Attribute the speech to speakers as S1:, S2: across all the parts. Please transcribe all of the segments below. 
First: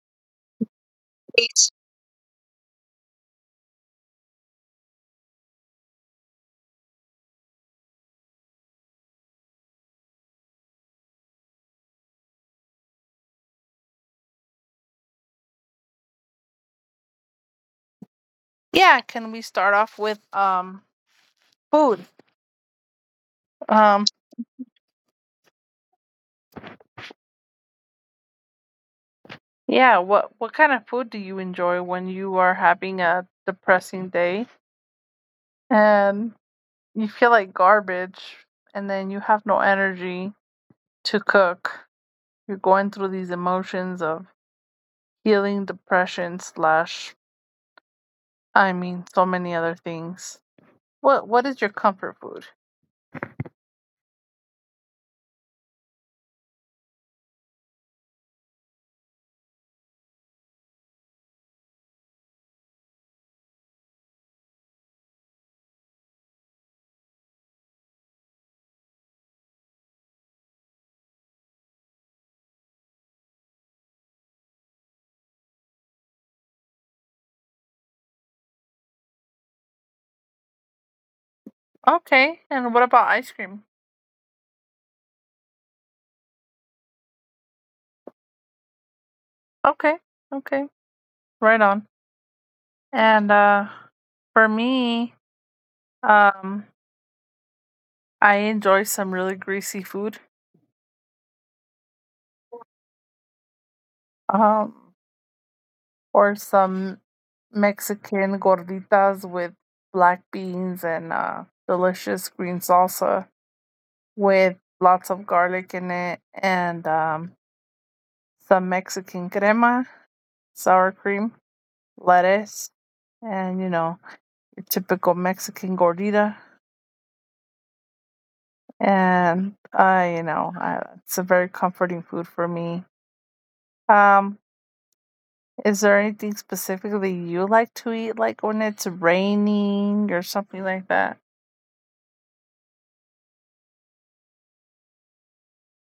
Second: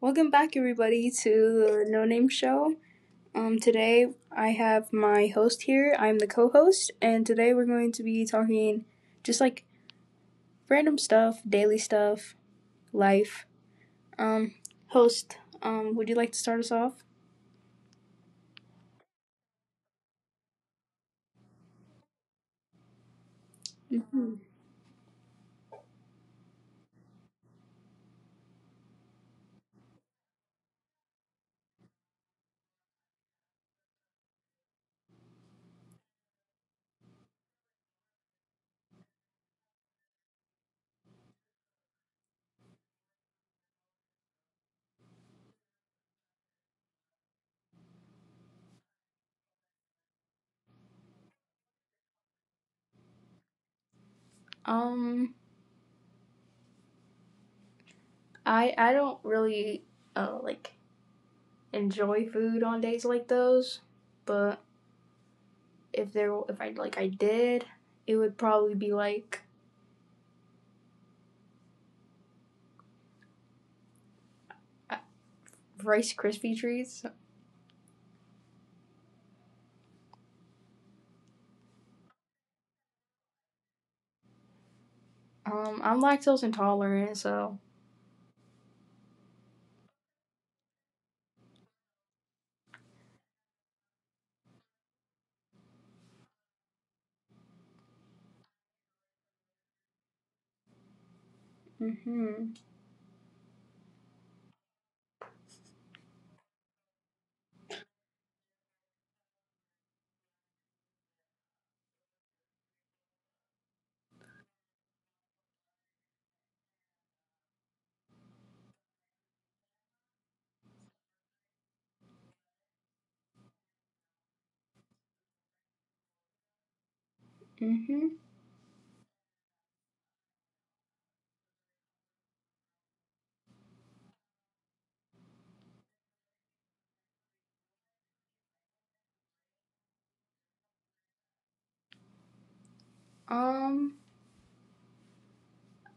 S1: Welcome back, everybody, to
S2: It's
S1: the No Name Show. Today I have my host here. I'm the co-host, and today we're going to be talking just like random stuff, daily stuff, life. Um, Host, would you like to start us off?
S2: Yeah, can we start off with food? Um
S1: Mm-hmm.
S2: yeah, what kind of food do you enjoy when you are having a depressing day? And you feel like garbage, and then you have no energy to cook. You're going through these emotions of healing depression slash I mean so many other things. What is your comfort food?
S1: Um, I don't really like enjoy food on days like those, but if I I did, it would probably be like uh, Rice Krispie treats.
S2: Okay, and what about ice cream?
S1: I'm lactose intolerant, so
S2: Okay. Okay. Right on. And for me, um, I enjoy some really greasy food,
S1: mhm.
S2: um, or some Mexican gorditas with black beans and delicious green salsa with lots of garlic in it, and some Mexican crema, sour cream, lettuce, and you know, your typical Mexican gordita.
S1: Mhm.
S2: And I, it's a very comforting food for me. Um, Is there anything specifically you like to eat, like when it's raining or something like that?
S1: Um,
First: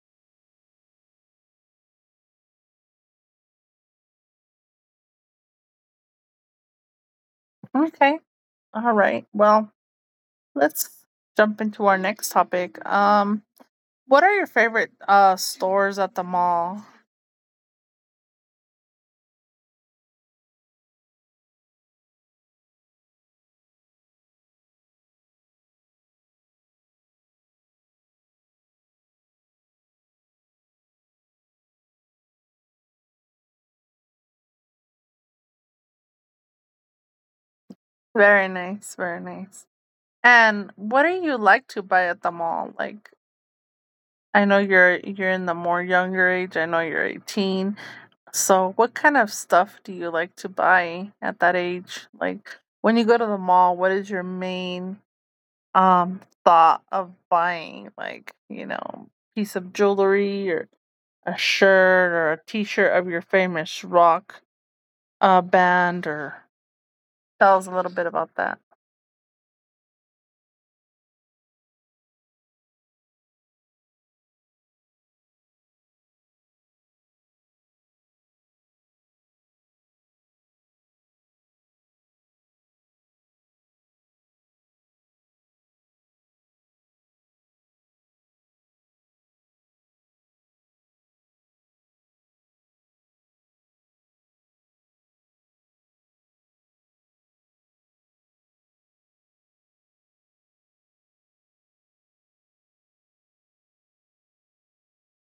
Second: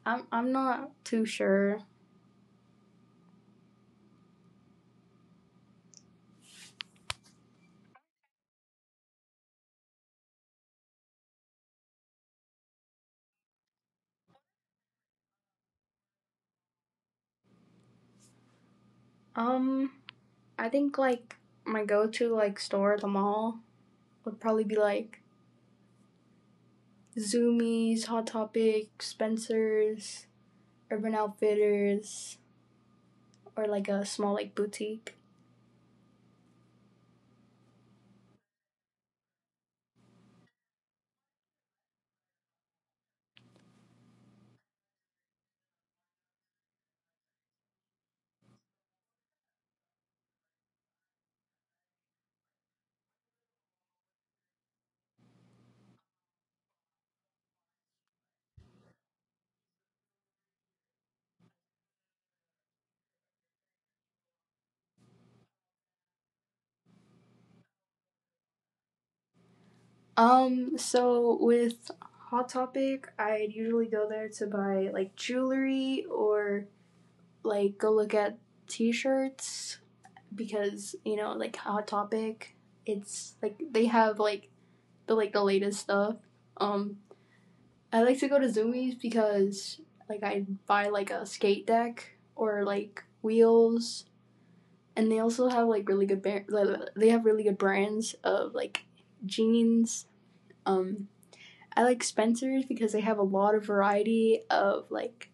S1: I'm not too sure.
S2: Okay. All right. Well, let's jump into our next topic. What are your favorite stores at the mall?
S1: Um, I think my go-to store at the mall would probably be like Zoomies, Hot Topic, Spencer's, Urban Outfitters, or like a small like boutique.
S2: Very nice, very nice. And what do you like to buy at the mall? Like, I know you're in the more younger age. I know you're 18. So, what kind of stuff do you like to buy at that age? Like when you go to the mall, what is your main thought of buying, like you know, piece of jewelry or a shirt or a t-shirt of your famous rock band, or tell us a little bit about that.
S1: So with Hot Topic, I'd usually go there to buy like jewelry or like go look at t-shirts because you know like Hot Topic, it's like they have the latest stuff. Um, I like to go to Zoomies because like I buy like a skate deck or like wheels, and they also have like really they have really good brands of like jeans. Um, I like Spencer's because they have a lot of variety of like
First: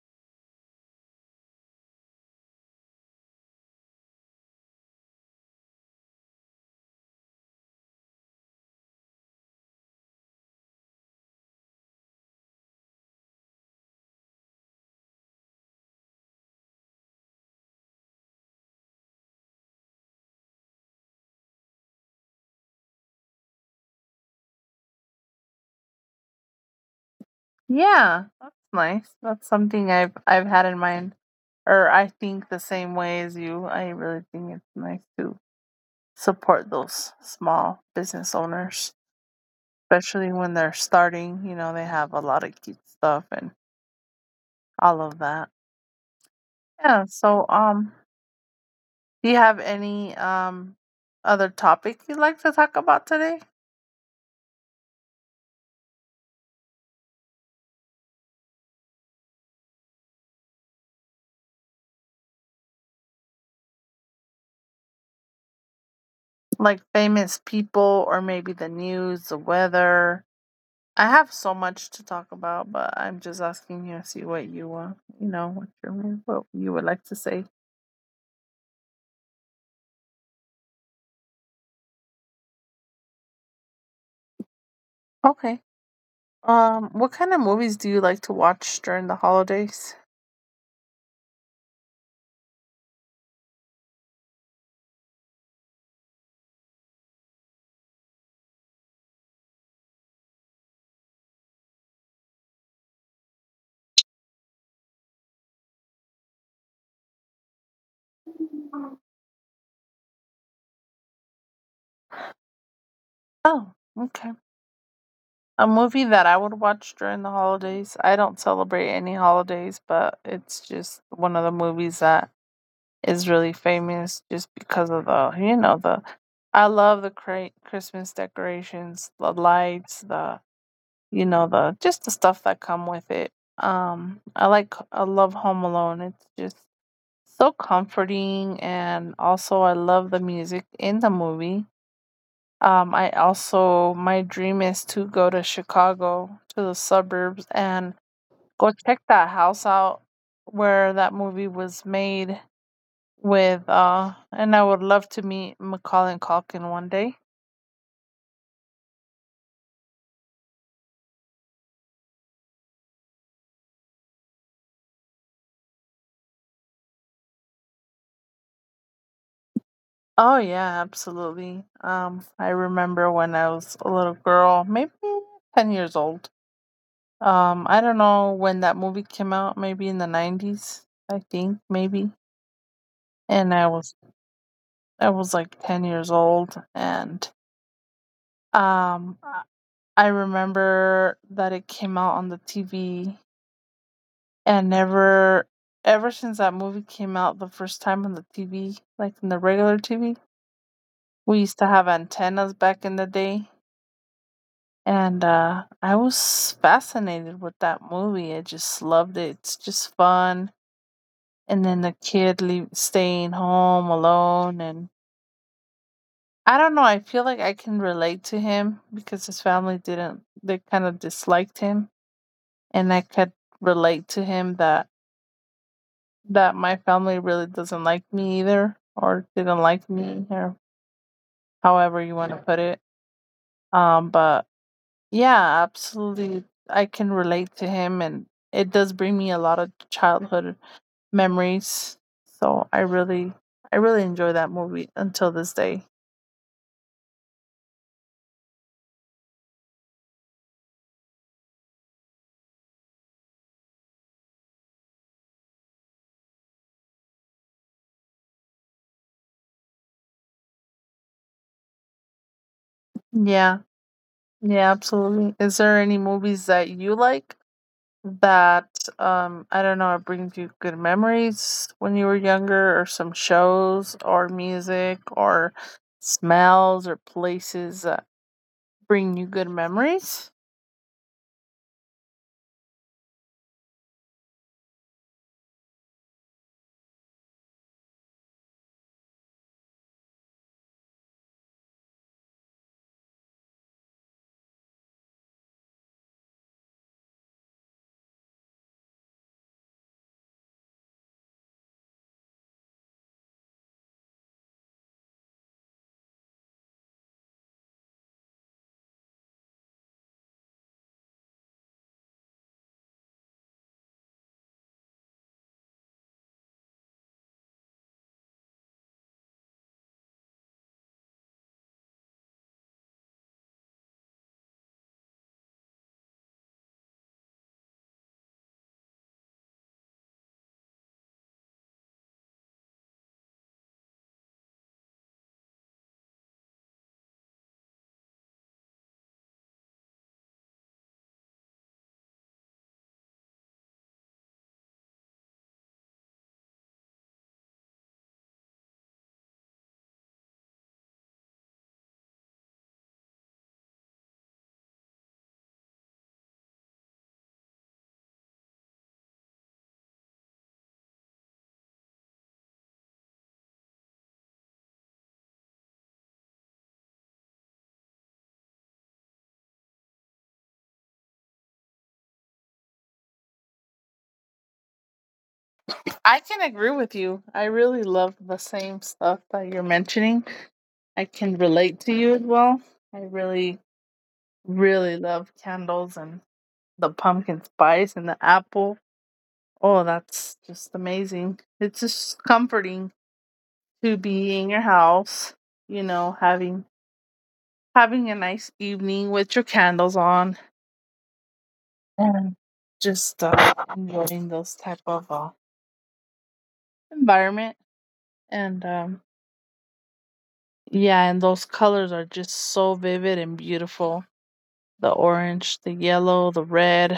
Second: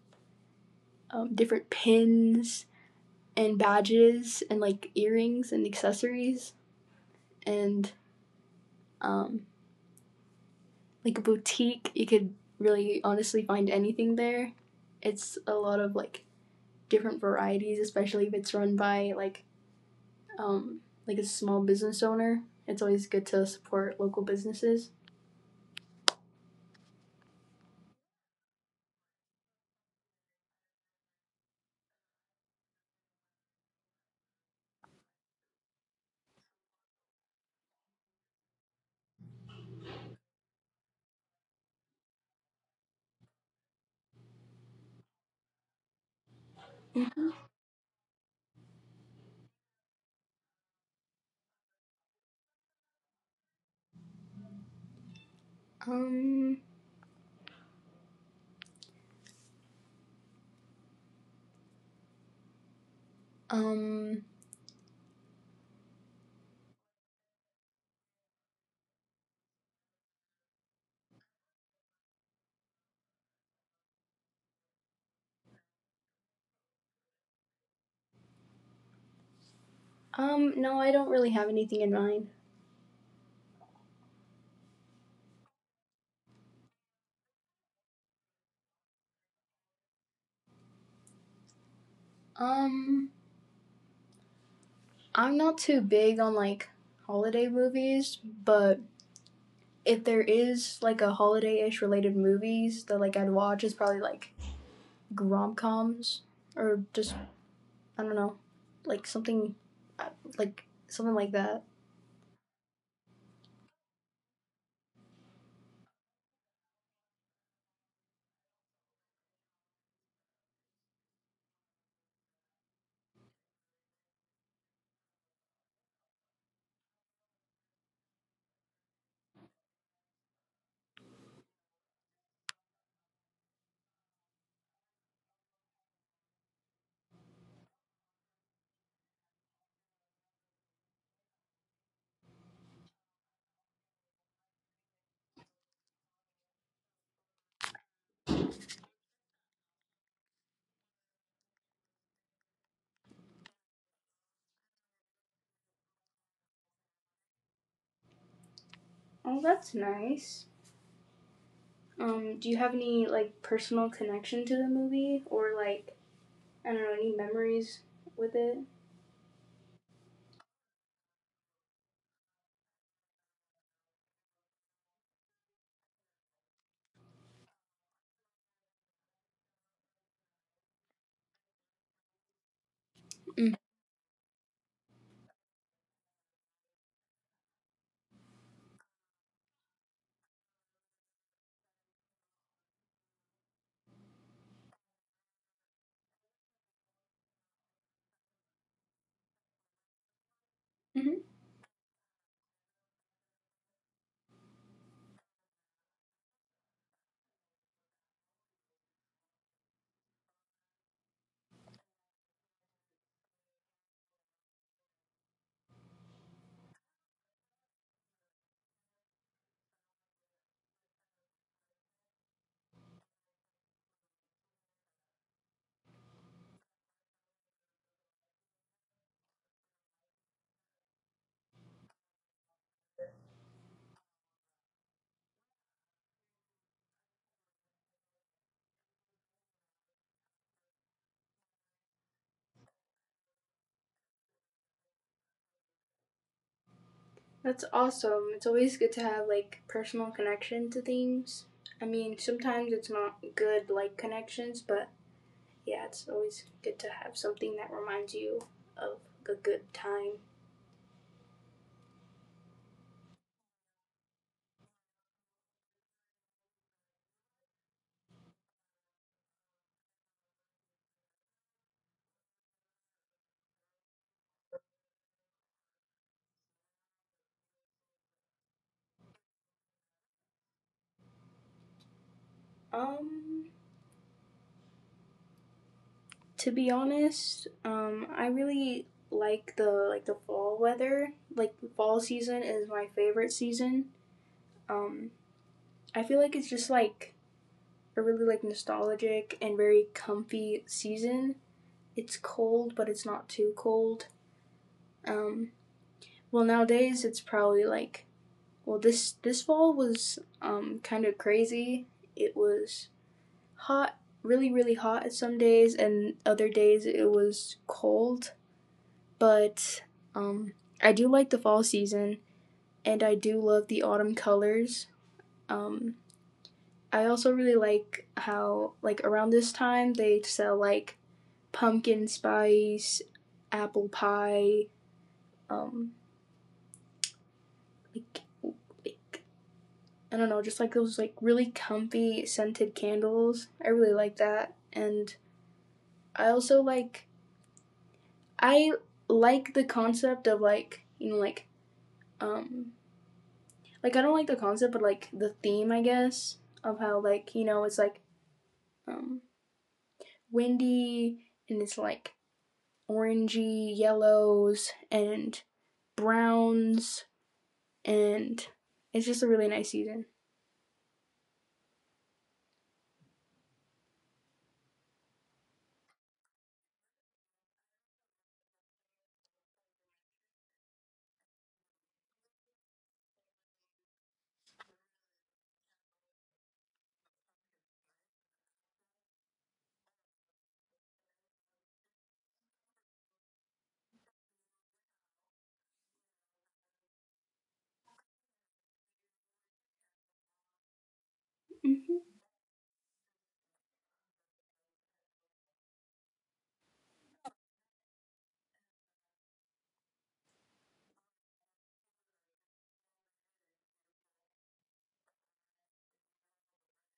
S1: different pins and badges and like earrings and accessories and um, like a boutique. You could really honestly find anything there. It's a lot of like different varieties, especially if it's run by um like a small business owner. It's always good to support local businesses.
S2: Yeah, that's nice. That's something I've had in mind, or I think the same way as you. I really think it's nice to support those small business owners, especially when they're starting. You know, they have a lot of cute stuff and all of that. Yeah, so do you have any other topic you'd like to talk about today?
S1: Um um
S2: Like famous people or maybe the news, the weather. I have so much to talk about, but I'm just asking you to see what you you know, what you would like to say.
S1: no, I don't really have anything in mind.
S2: Okay. What kind of movies do you like to watch during the holidays?
S1: Um I'm not too big on like holiday movies, but if there is like a holiday-ish related movies that like I'd watch is probably like rom-coms or just I don't know, like something, uh, like something like that.
S2: Oh, okay. A movie that I would watch during the holidays. I don't celebrate any holidays, but it's just one of the movies that is really famous just because of the you know the I love the Christmas decorations, the lights, the you know the just the stuff that come with it. I love Home Alone. It's just so comforting, and also I love the music in the movie. I also, my dream is to go to Chicago, to the suburbs, and go check that house out where that movie was made with and I would love to meet Macaulay Culkin one day.
S1: Oh, that's nice. Do you have any like personal connection to the movie or like I don't know any memories with it?
S2: Oh yeah, absolutely. I remember when I was a little girl, maybe 10 years old. I don't know when that movie came out, maybe in the 90s, I think, maybe. And
S1: Mm.
S2: I was like 10 years old, and um I I remember that it came out on the TV, and never ever since that movie came out the first time on the TV, like in the regular TV.
S1: Hmm.
S2: We used to have antennas back in the day, and I was fascinated with that movie. I just loved it. It's just fun. And then the kid leave, staying home alone, and I don't know. I feel like I can relate to him because his family didn't. They kind of disliked him, and I could relate to him that that my family really doesn't like me either, or didn't like me, or however you want to put it. But Yeah, absolutely. I can relate to him, and it does bring me a lot of childhood memories. So I really enjoy that movie until this day.
S1: That's awesome. It's always good to have like personal connection to things. I mean, sometimes it's not good like connections, but yeah, it's always good to have something that reminds you of a good time.
S2: Yeah, yeah, absolutely. Is there any movies that you like that I don't know, it brings you good memories when you were younger, or some shows, or music, or smells, or places that bring you good memories?
S1: Um, To be honest, I really like the fall weather. Like the fall season is my favorite season. Um, I feel like it's just like a really like nostalgic and very comfy season. It's cold, but it's not too cold. Um, well, nowadays it's probably like well this fall was kind of crazy. It was hot, really hot some days, and other days it was cold but um, I do like the fall season and I do love the autumn colors. Um, I also really like how like around this time they sell like pumpkin spice, apple pie, um, like, like I don't know, just like those like really comfy scented candles. I really like that, and I also I like the concept of like you know um like I don't like the concept, but like the theme, I guess, of how like you know it's like um, windy and it's like orangey yellows and browns, and it's just a really nice season.
S2: I can agree with you. I really love the same stuff that you're mentioning. I can relate to you as well. I really, really love candles and the pumpkin spice and the apple. Oh, that's just amazing. It's just comforting to be in your house, you know, having a nice evening with your candles on,
S1: Mm-hmm.
S2: and just enjoying those type of environment. And yeah, and those colors are just so vivid and beautiful. The orange, the yellow, the red,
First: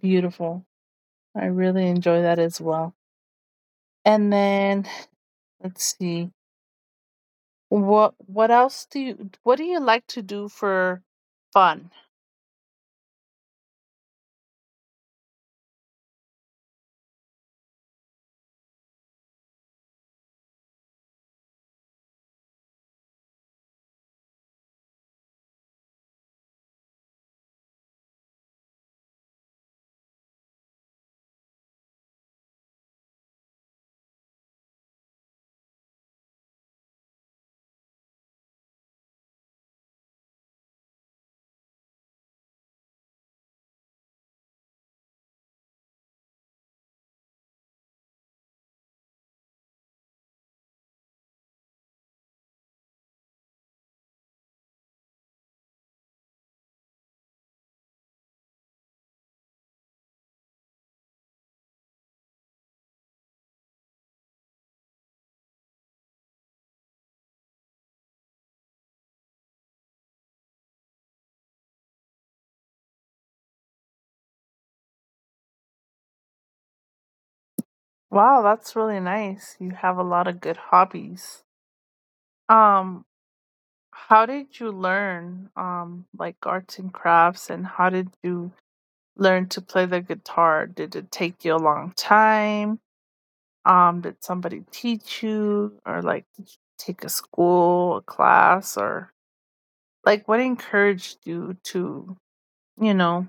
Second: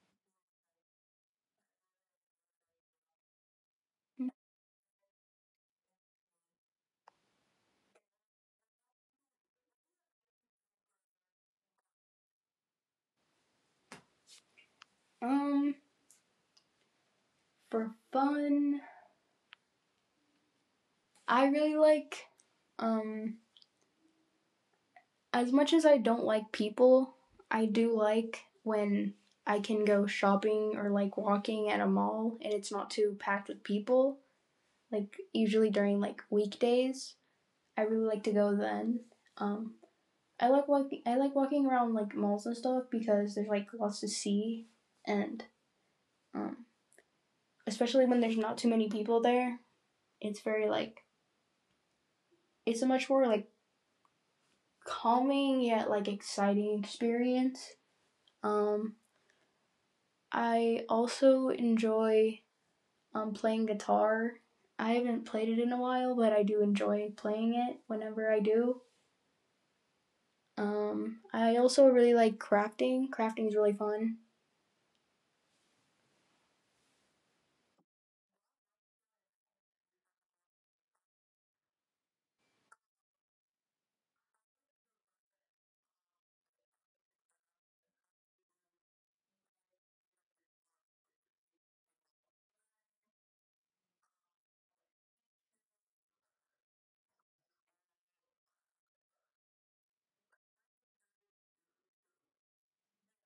S2: beautiful. I really enjoy that as well. And then let's see. What else do you what do you like to do for fun?
S1: Um, for fun, I really like um as much as I don't like people, I do like when I can go shopping or like walking at a mall and it's not too packed with people like usually during like weekdays. I really like to go then. Um, I like walking. I like walking around like malls and stuff because there's like lots to see, and um, especially when there's not too many people there, it's very like it's a much more like calming yet like exciting experience. Um, I also enjoy playing guitar. I haven't played it in a while, but I do enjoy playing it whenever I do. I also really like crafting. Crafting is really fun.
S2: Wow, that's really nice. You have a lot of good hobbies. Um how did you learn like arts and crafts, and how did you learn to play the guitar? Did it take you a long time? Did somebody teach you, or like did you take a school, a class, or like what encouraged you to, you know,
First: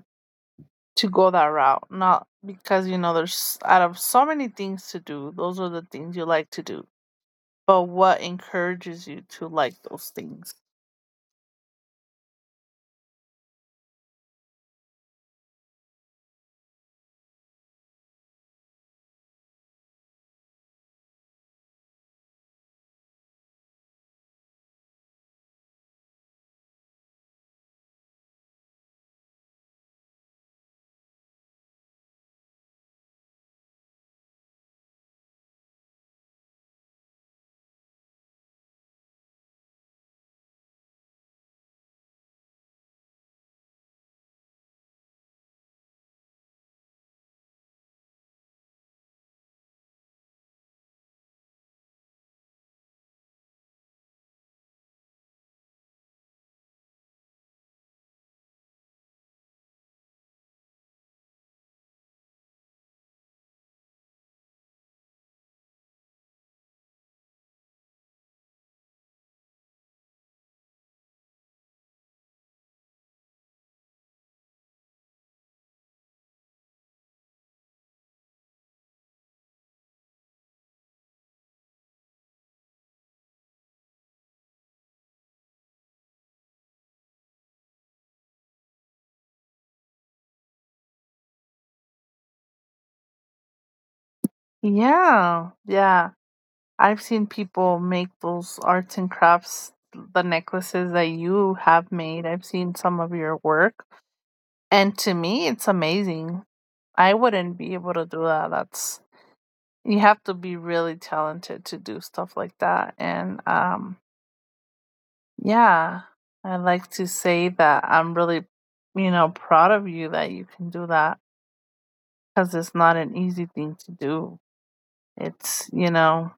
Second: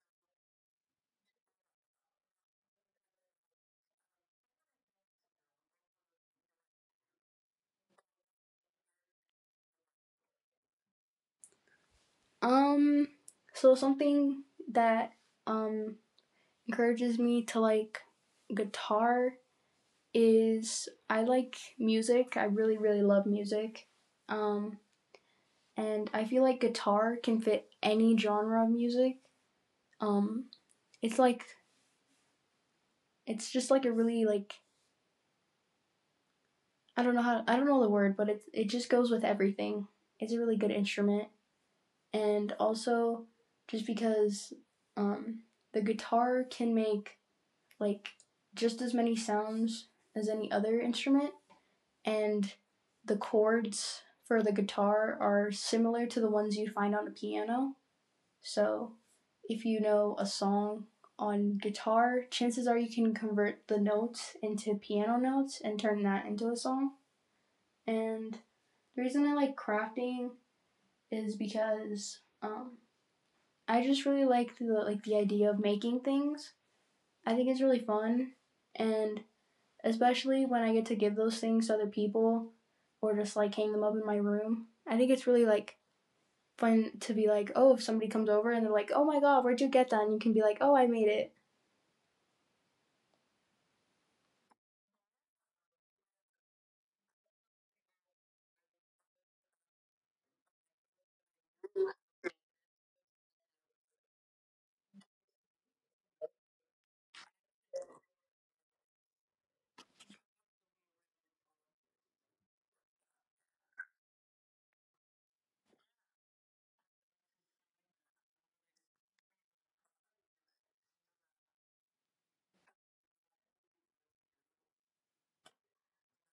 S2: to go that route? Not because you know there's out of so many things to do, those are the things you like to do. But what encourages you to like those things?
S1: Um, so something that um encourages me to like guitar is I like music. I really love music. Um, and I feel like guitar can fit any genre of music. Um, it's like it's just like a really like I don't know how I don't know the word, but it just goes with everything. It's a really good instrument. And also just because um, the guitar can make like just as many sounds as any other instrument, and the chords for the guitar are similar to the ones you find on a piano. So, if you know a song on guitar, chances are you can convert the notes into piano notes and turn that into a song. And the reason I like crafting is because I just really like the idea of making things. I think it's really fun, and especially when I get to give those things to other people or just like hang them up in my room. I think it's really like fun to be like, oh, if somebody comes over and they're like, oh my god, where'd you get that? And you can be like, oh, I made it.
S2: Yeah, yeah. I've seen people make those arts and crafts, the necklaces that you have made. I've seen some of your work. And to me, it's amazing. I wouldn't be able to do that. That's you have to be really talented to do stuff like that. And yeah, I like to say that I'm really, you know, proud of you that you can do that, cuz it's not an easy thing to do. It's, you know,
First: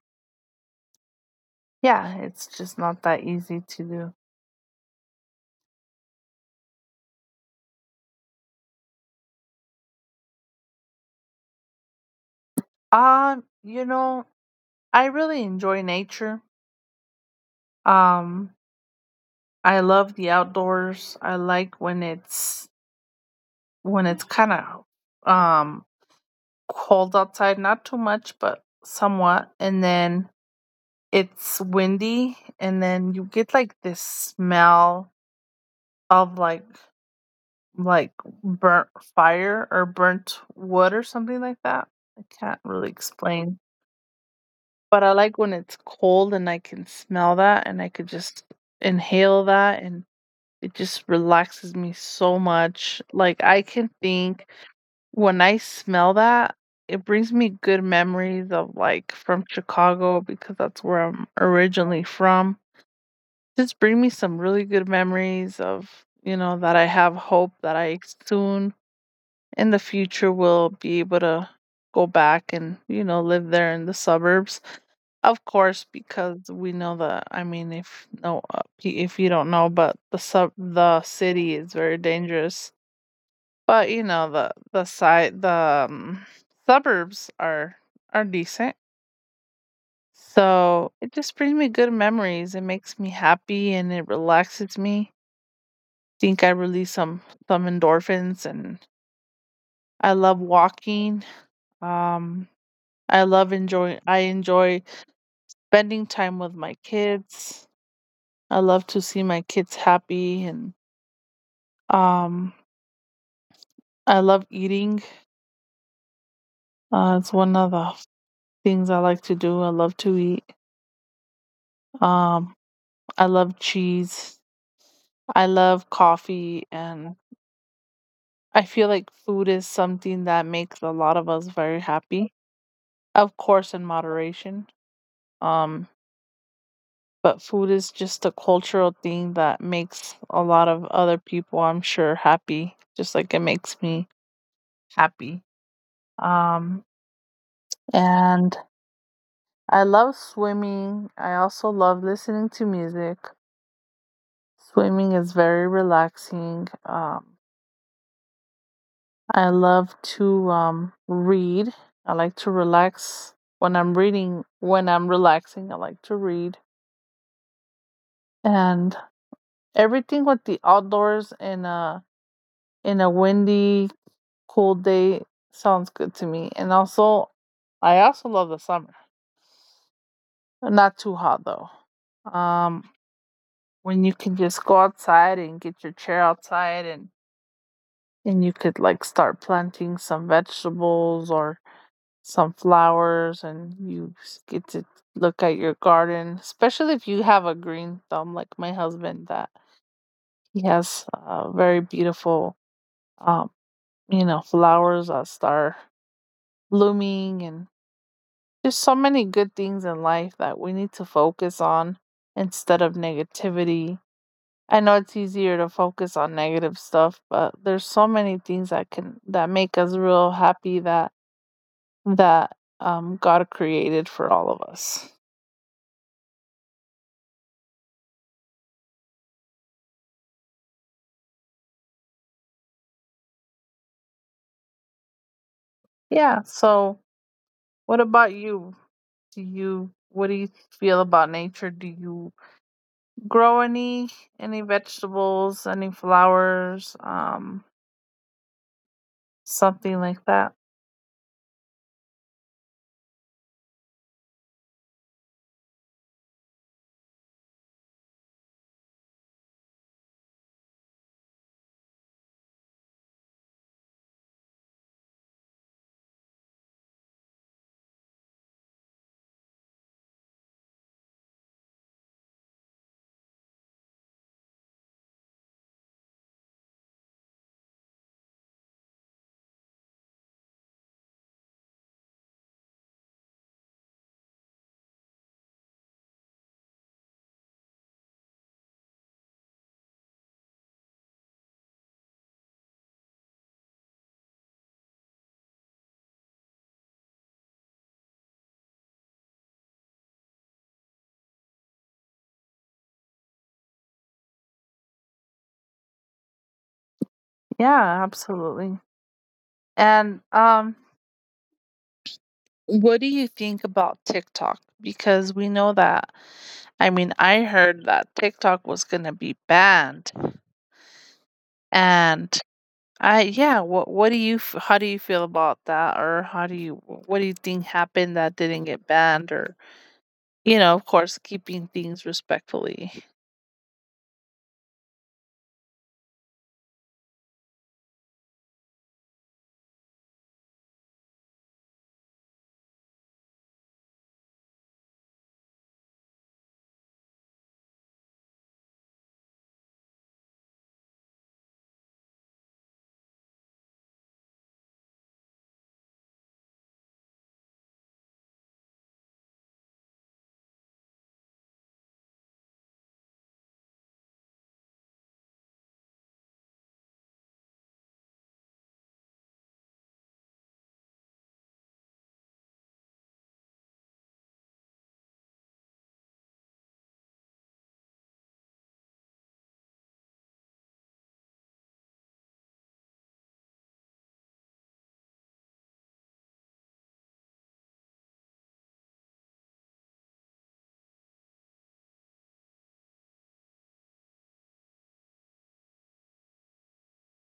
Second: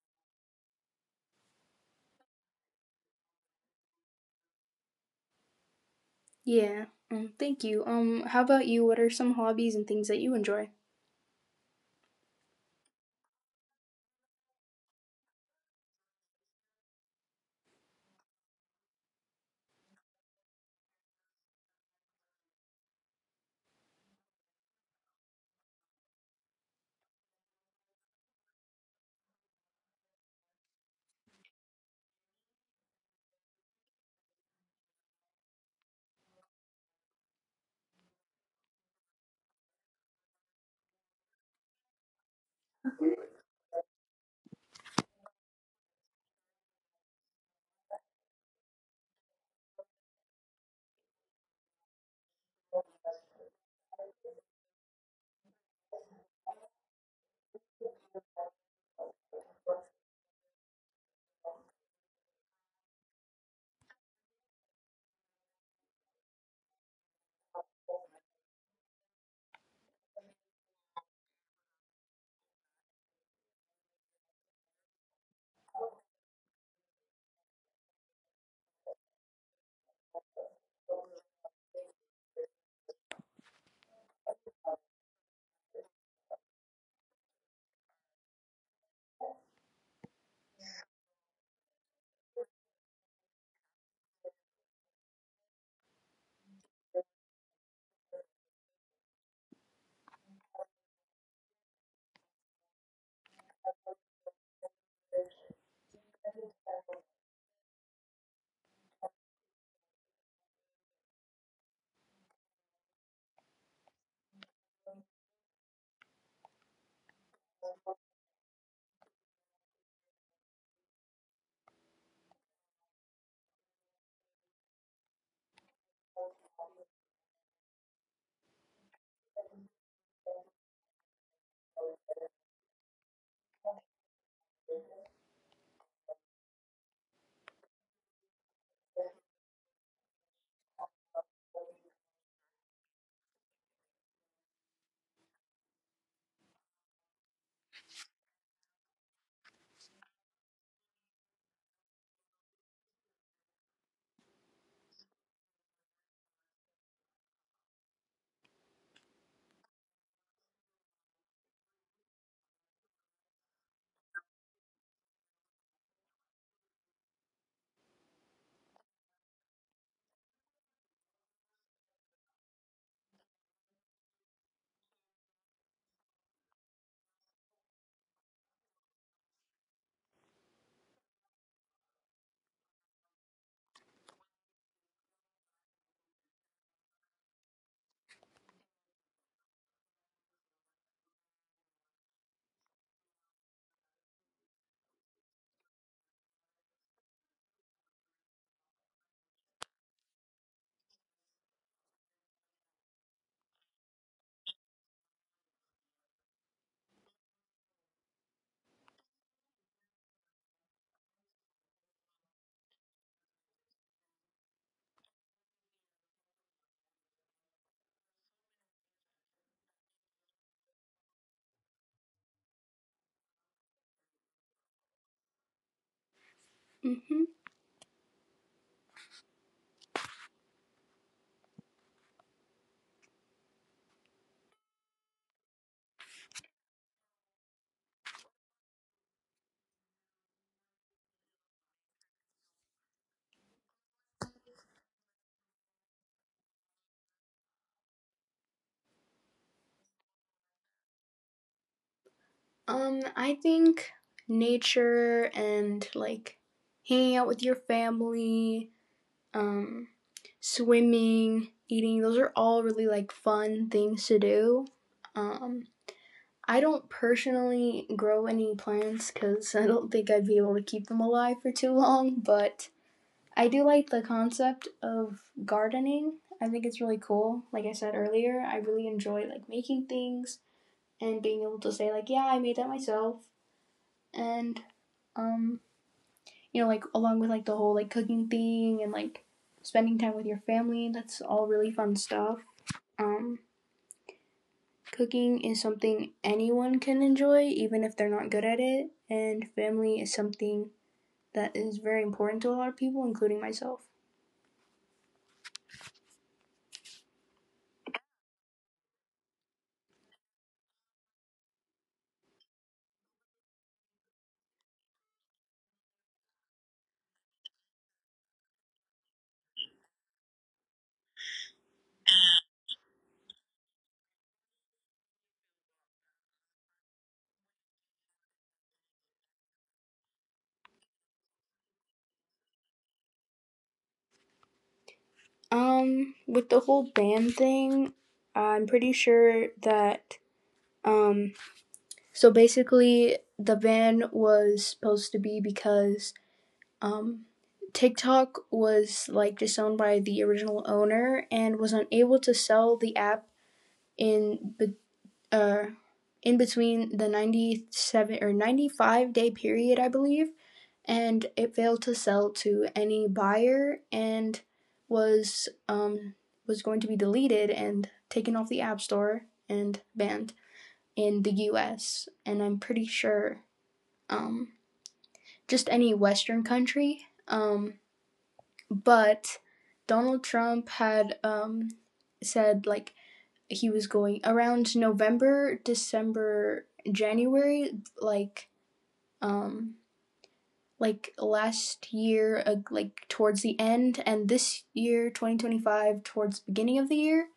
S2: yeah, it's just not that easy to do.
S1: Yeah. Thank you. How about you? What are some hobbies and things that you enjoy?
S2: You know, I really enjoy nature. Um, I love the outdoors. I like when it's kind of um cold outside, not too much, but somewhat. And then it's windy, and then you get like this smell of like burnt fire or burnt wood or something like that. I can't really explain. But I like when it's cold and I can smell that, and I could just inhale that, and it just relaxes me so much. Like I can think when I smell that, it brings me good memories of, like, from Chicago, because that's where I'm originally from. Just bring me some really good memories of, you know, that I have hope that I soon in the future will be able to go back and, you know, live there in the suburbs. Of course, because we know that I mean, if no, if you don't know, but the city is very dangerous. But, you know, suburbs are decent. So, it just brings me good memories, it makes me happy, and it relaxes me. Think I release some endorphins, and I love walking. Um, I enjoy spending time with my kids. I love to see my kids happy, and, um, I love eating. It's one of the things I like to do, I love to eat. Um I love cheese. I love coffee. And I feel like food is something that makes a lot of us very happy. Of course, in moderation. Um, but food is just a cultural thing that makes a lot of other people, I'm sure, happy, just like it makes me happy. Um, and I love swimming. I also love listening to music. Swimming is very relaxing. I love to read. I like to relax when I'm reading. When I'm relaxing, I like to read, and everything with the outdoors in a windy, cold day sounds good to me. And also, I also love the summer. Not too hot though. Um, when you can just go outside and get your chair outside, and you could like start planting some vegetables or some flowers, and you get to look at your garden, especially if you have a green thumb like my husband, that he has very beautiful um you know flowers that start blooming, and there's so many good things in life that we need to focus on instead of negativity. I know it's easier to focus on negative stuff, but there's so many things that can that make us real happy, that God created for all of us.
S1: Mm-hmm.
S2: Yeah. So, what about you? Do you what do you feel about nature? Do you grow any vegetables, any flowers, something like that?
S1: I think nature and like hanging out with your family. Um, Swimming, eating, those are all really like fun things to do. Um, I don't personally grow any plants because I don't think I'd be able to keep them alive for too long, but I do like the concept of gardening. I think it's really cool. Like I said earlier, I really enjoy like making things and being able to say like, yeah, I made that myself and um you know like along with like the whole like cooking thing and like spending time with your family, that's all really fun stuff. Um, Cooking is something anyone can enjoy, even if they're not good at it, and family is something that is very important to a lot of people, including myself.
S2: Yeah, absolutely. And what do you think about TikTok? Because we know that I mean, I heard that TikTok was going to be banned. And I yeah, what do you f- how do you feel about that or how do you what do you think happened that didn't get banned, or you know, of course, keeping things respectfully.
S1: With the whole band thing, I'm pretty sure that um, so basically the ban was supposed to be because um, TikTok was like disowned by the original owner and was unable to sell the app in uh, in between the 97 or 95-day period, I believe, and it failed to sell to any buyer and was um, was going to be deleted and taken off the App Store and banned in the US and I'm pretty sure um, just any Western country. Um, but Donald Trump had said like he was going around November, December, January, like um like last year like towards the end and this year 2025 towards the beginning of the year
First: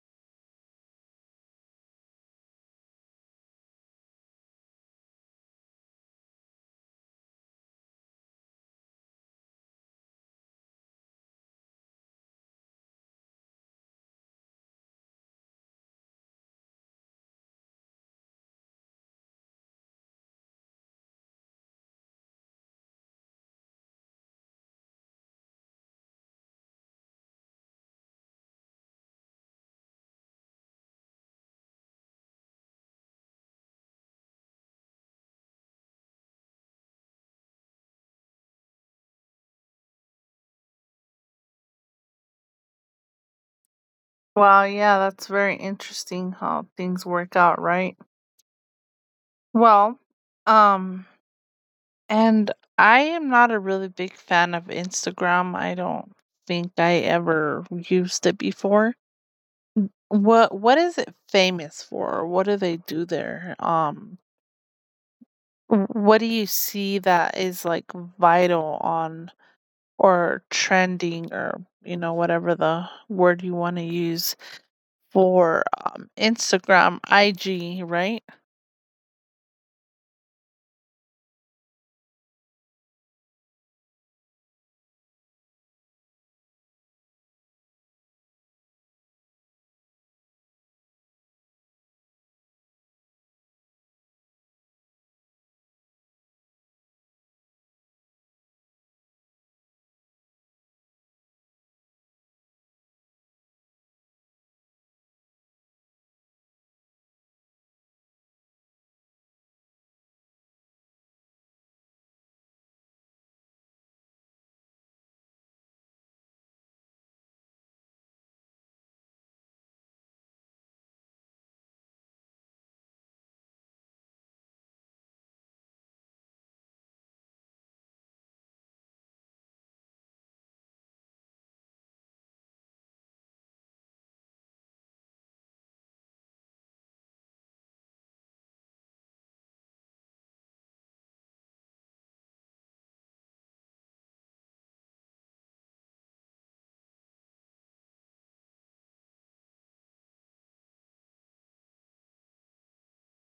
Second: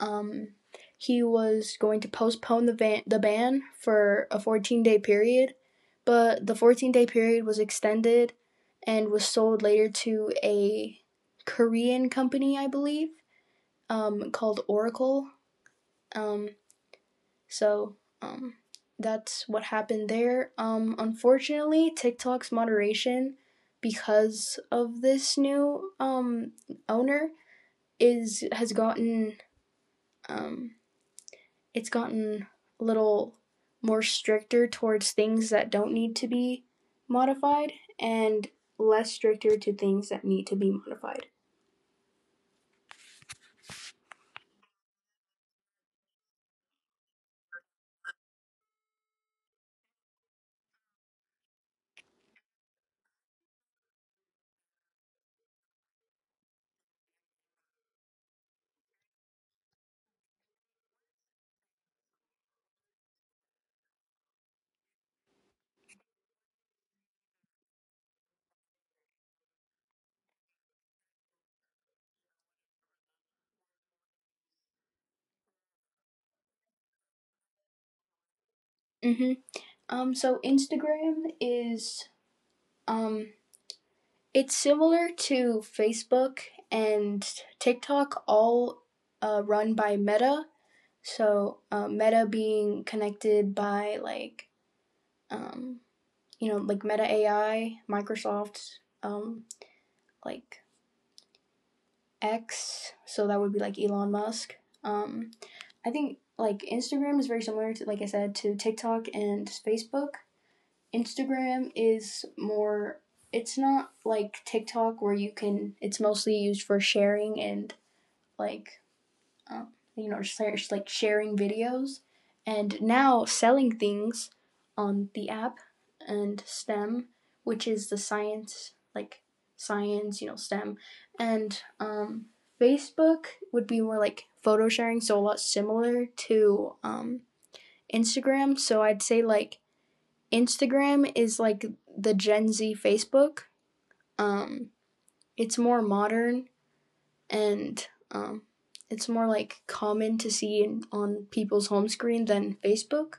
S1: um he was going to postpone the ban for a 14-day period but the 14-day period was extended and was sold later to a Korean company I believe called Oracle. um So, um, that's what happened there. Unfortunately, TikTok's moderation, because of this new owner, is has gotten um it's gotten a little more stricter towards things that don't need to be modified and less stricter to things that need to be modified.
S2: Wow, yeah, that's very interesting how things work out, right? Well, um, and I am not a really big fan of Instagram. I don't think I ever used it before. What is it famous for? What do they do there? What do you see that is like vital on or trending, or you know, whatever the word you want to use for Instagram, IG, right?
S1: Mm-hmm. So Instagram is um it's similar to Facebook and TikTok, all run by Meta. So Meta being connected by um, you know like Meta AI, Microsoft, um, like X. So that would be like Elon Musk. Um, I think like Instagram is very similar to like I said to TikTok and Facebook. Instagram is more It's not like TikTok where you can it's mostly used for sharing and like um, you know just like sharing videos and now selling things on the app and STEM, which is the science you know STEM, and Facebook would be more like photo sharing, so a lot similar to Instagram. So I'd say like Instagram is like the Gen Z Facebook. Um, it's more modern and um, it's more like common to see on people's home screen than Facebook.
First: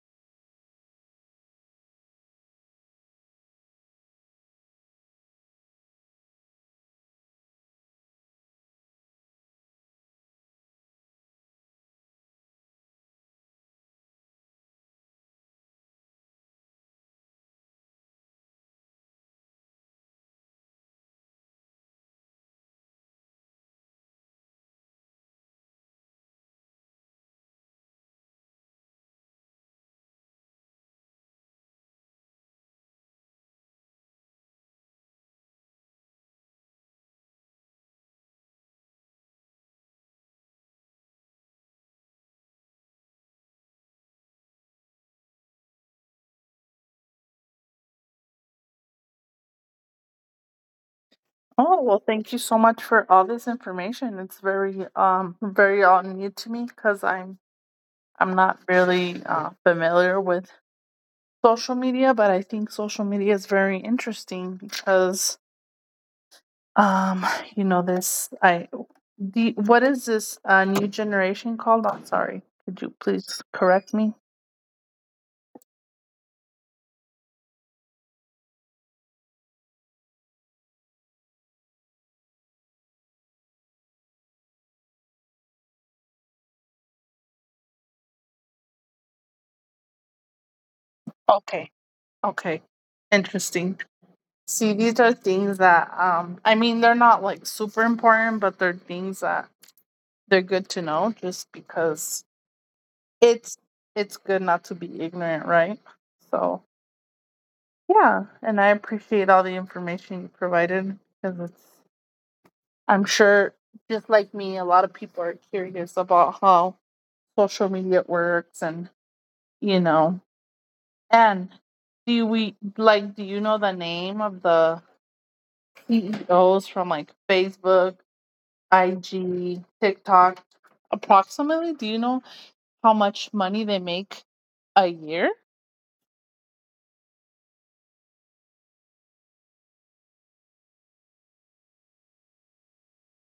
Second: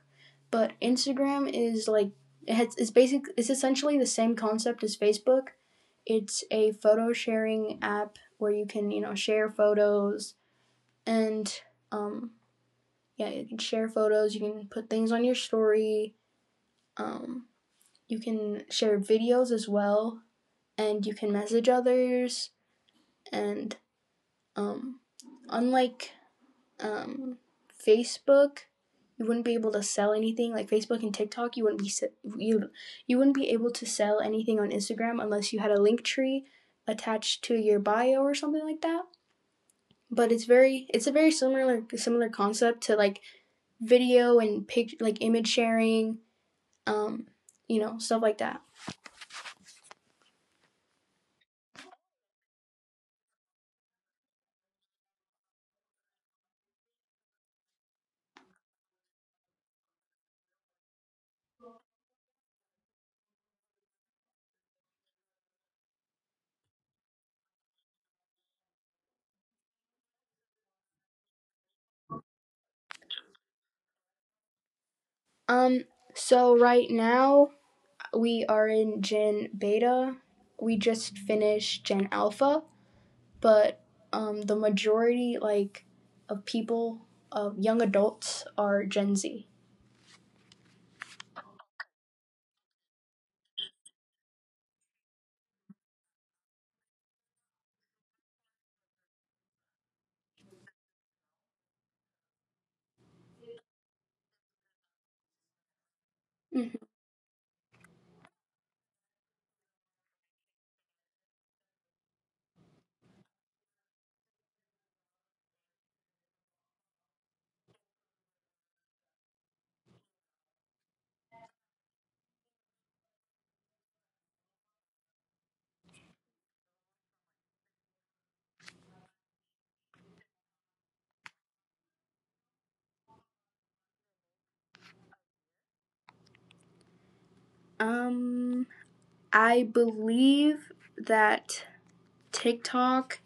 S1: But Instagram is it's basic. It's essentially the same concept as Facebook. It's a photo sharing app where you can you know share photos and um, yeah, you can share photos. You can put things on your story. Um, you can share videos as well, and you can message others. And um, unlike um, Facebook, you wouldn't be able to sell anything like Facebook and TikTok. You you wouldn't be able to sell anything on Instagram unless you had a link tree attached to your bio or something like that. But it's a very similar concept to like video and pic like image sharing, um, you know stuff like that.
S2: Oh, well, thank you so much for all this information. It's very very all new to me because I'm not really familiar with social media, but I think social media is very interesting because Um, you know this. I the what is this new generation called? I'm sorry. Could you please correct me?
S1: Um, so right now we are in Gen Beta. We just finished Gen Alpha. But the majority like of people, of young adults, are Gen Z.
S2: Okay. Okay. Interesting. See, these are things that I mean they're not like super important, but they're things that they're good to know just because it's it's good not to be ignorant, right? So
S1: Mhm.
S2: yeah, and I appreciate all the information you provided because it's I'm sure just like me, a lot of people are curious about how social media works and you know, and do we like, do you know the name of the CEOs from like Facebook, IG, TikTok. Approximately, do you know how much money they make a year?
S1: Um, I believe that TikTok,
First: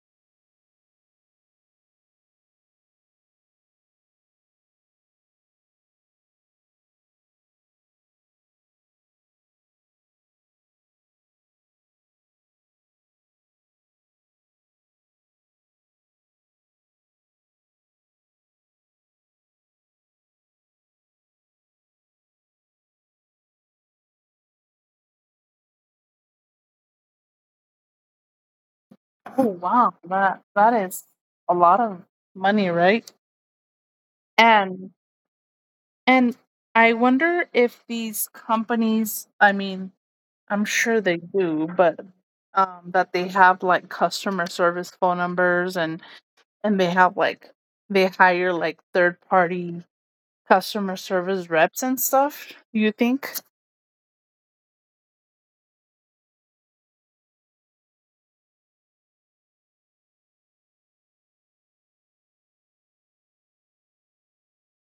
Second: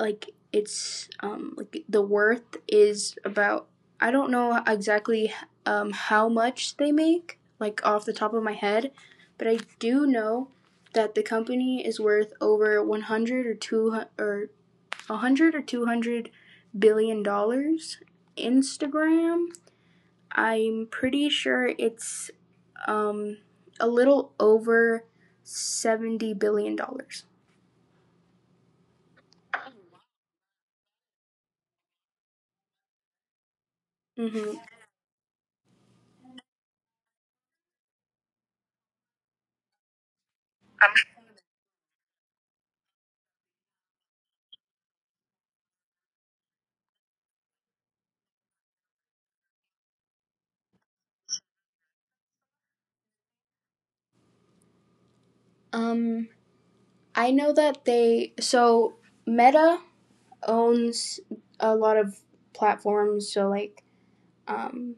S1: like it's like the worth is about. I don't know exactly, how much they make, like off the top of my head, but I do know that the company is worth over 100 or two or 100 or $200 billion. Instagram, I'm pretty sure it's um a little over $70 billion.
S2: Oh wow, that is a lot of money, right?
S1: Mm-hmm.
S2: And and I wonder if these companies, I mean, I'm sure they do, but that they have like customer service phone numbers, and they have like they hire like third party customer service reps and stuff. You think.
S1: Um I know that they, so Meta owns a lot of platforms, um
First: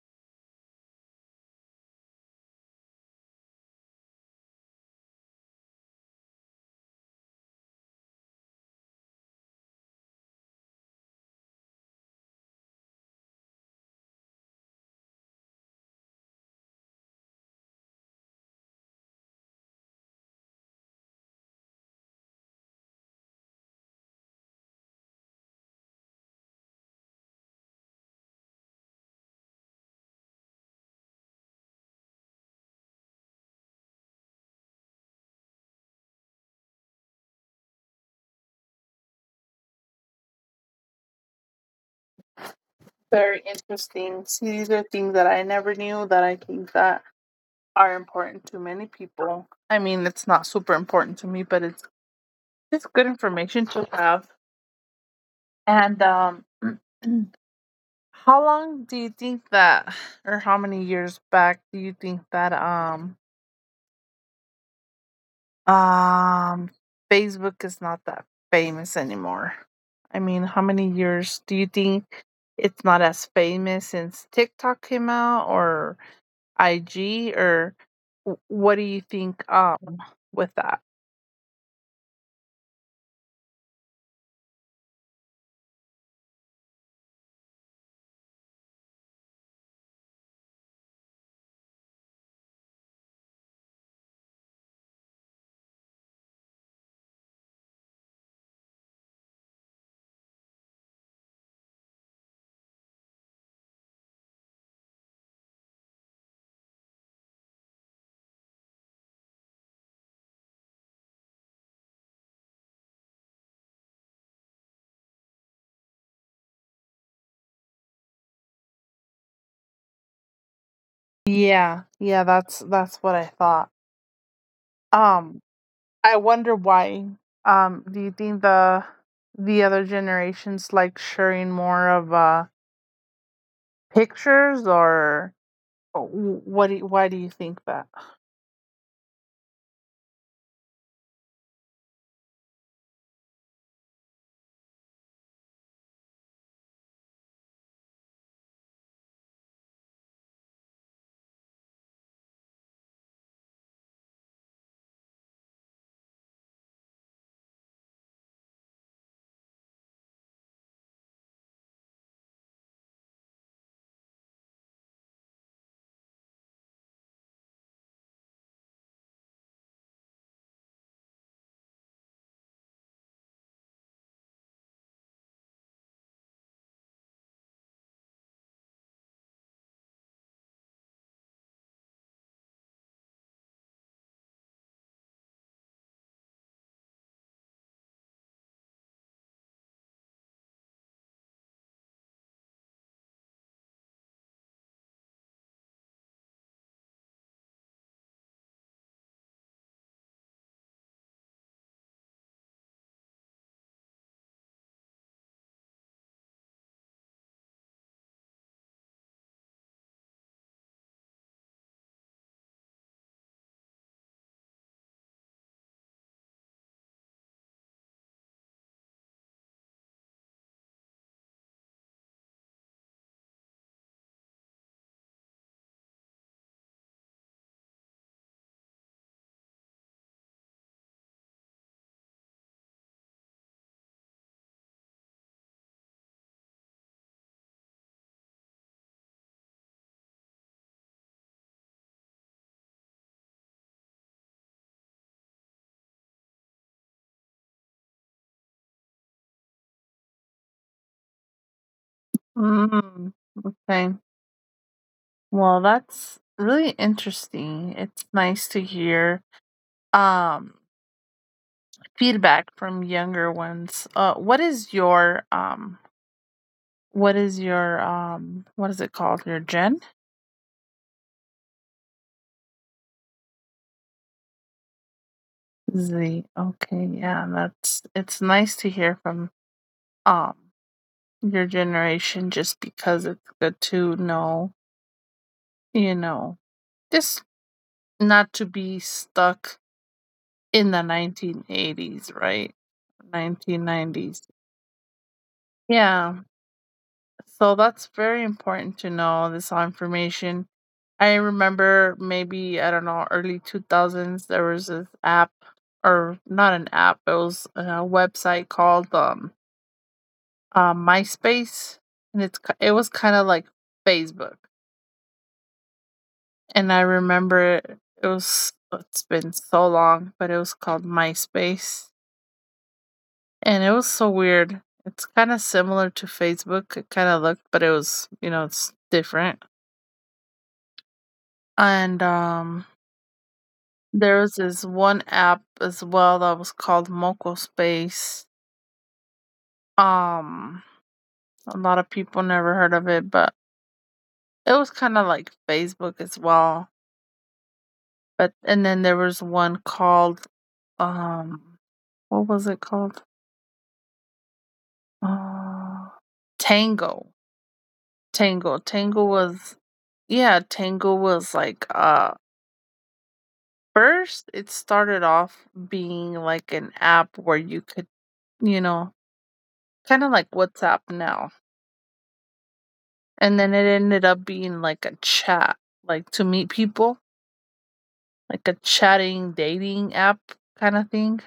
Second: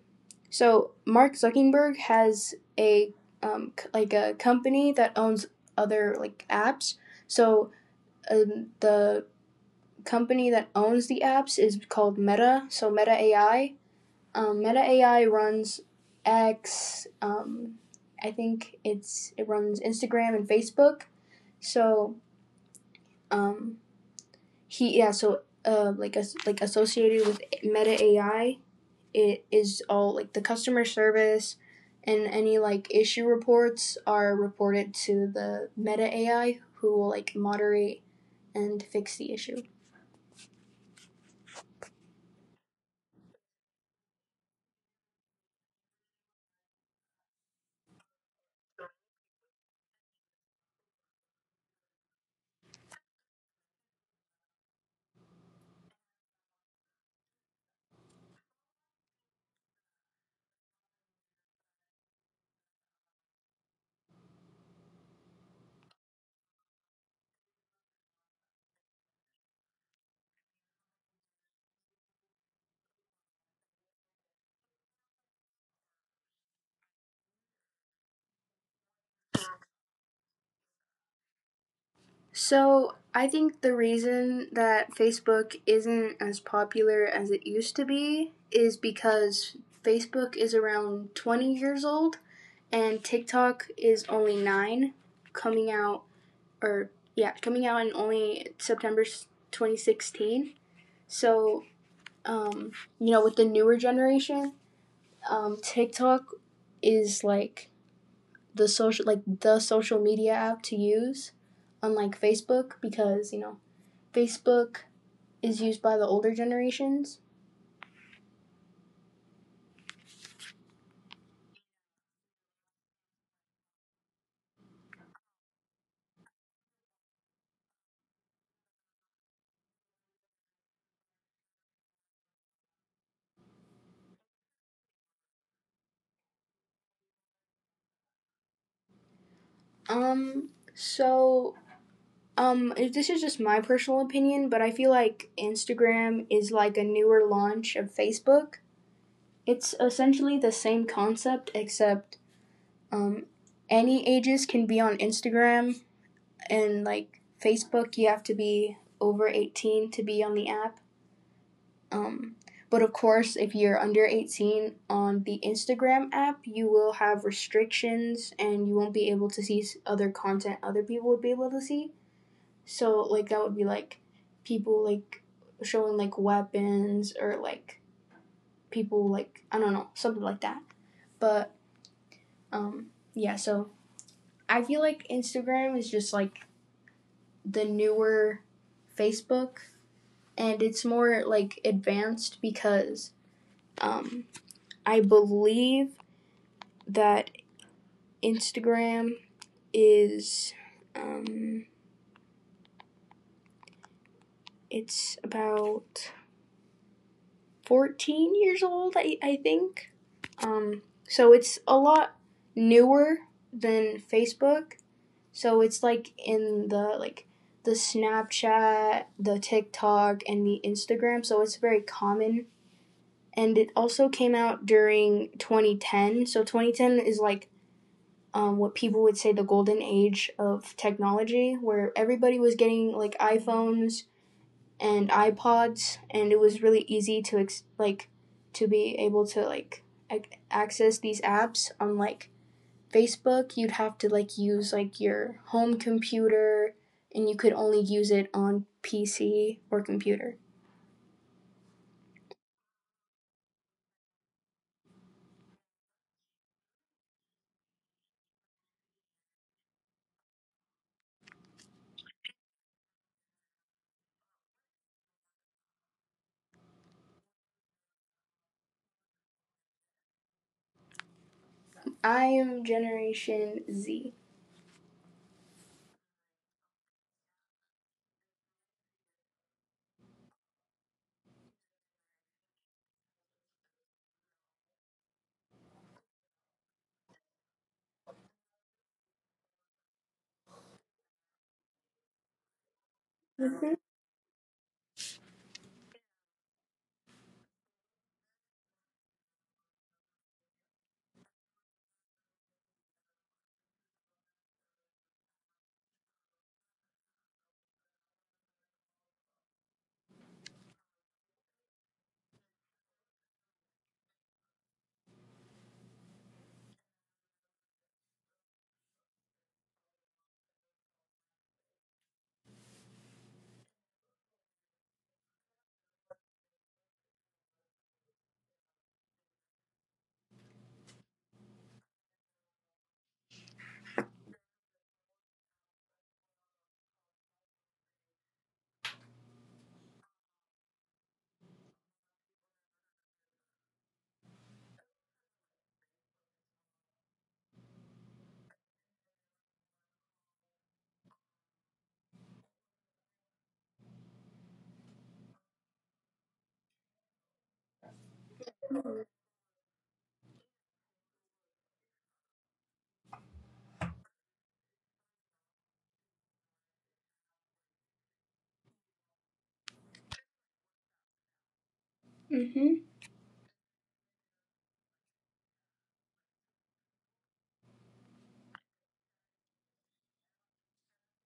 S1: so Mark Zuckerberg has a c- like a company that owns other like apps. So the company that owns the apps is called Meta. So Meta AI. Meta AI runs X. I think it runs Instagram and Facebook. So um, he yeah. So like associated with Meta AI, it is all like the customer service, and any like issue reports are reported to the Meta AI, who will like moderate and fix the issue.
S2: Very interesting. See, these are things that I never knew that I think that are important to many people. I mean, it's not super important to me, but it's good information to have. And how long do you think that, or how many years back do you think that um Facebook is not that famous anymore? I mean, how many years do you think it's not as famous since TikTok came out, or IG, or what do you think with that?
S1: So I think the reason that Facebook isn't as popular as it used to be is because Facebook is around 20 years old and TikTok is only 9, coming out, or yeah, coming out in only September 2016. So, um, you know, with the newer generation, TikTok is like the social, like the social media app to use unlike Facebook because, you know, Facebook is used by the older generations.
S2: Yeah, yeah, that's what I thought. Um I wonder why. Um, do you think the other generations like sharing more of pictures, or what do you, why do you think that?
S1: Um, so this is just my personal opinion, but I feel like Instagram is like a newer launch of Facebook. It's essentially the same concept, except um, any ages can be on Instagram, and like Facebook, you have to be over 18 to be on the app. Um, but of course, if you're under 18 on the Instagram app, you will have restrictions and you won't be able to see other content other people would be able to see. So, like, that would be like people like showing like weapons, or like people like, I don't know, something like that. But, um, yeah, so I feel like Instagram is just like the newer Facebook, and it's more like advanced because, um, I believe that Instagram is, um, it's about 14 years old, I think. Um, so it's a lot newer than Facebook. So it's like in the, like the Snapchat, the TikTok, and the Instagram. So it's very common. And it also came out during 2010. So 2010 is like, what people would say the golden age of technology, where everybody was getting like iPhones and iPods, and it was really easy to to be able to like access these apps on, like, Facebook. You'd have to like use like your home computer, and you could only use it on PC or computer.
S2: Mm, okay. Well, that's really interesting. It's nice to hear um feedback from younger ones. What is your what is it called? Your gen?
S1: I am Generation Z.
S2: Z. Okay, yeah, that's it's nice to hear from um your generation just because it's good to know, you know, just not to be stuck in the 1980s, right?
S1: Mhm.
S2: 1990s. Yeah. So that's very important to know this information. I remember maybe, I don't know, early 2000s, there was this app, or not an app, it was a website called MySpace. And it was kind of like Facebook. And I remember it, it was, it's been so long, but it was called MySpace. And it was so weird. It's kind of similar to Facebook, it kind of looked, but it was, you know, it's different. And there was this one app as well that was called Moco Space. Um, a lot of people never heard of it, but it was kind of like Facebook as well. But and then there was one called um, what was it called? Uh, Tango. Tango. Tango was yeah, Tango was like first it started off being like an app where you could, you know, kind of like WhatsApp now,
S1: Mhm.
S2: and then it ended up being like a chat, like to meet people, like a chatting dating app kind of thing,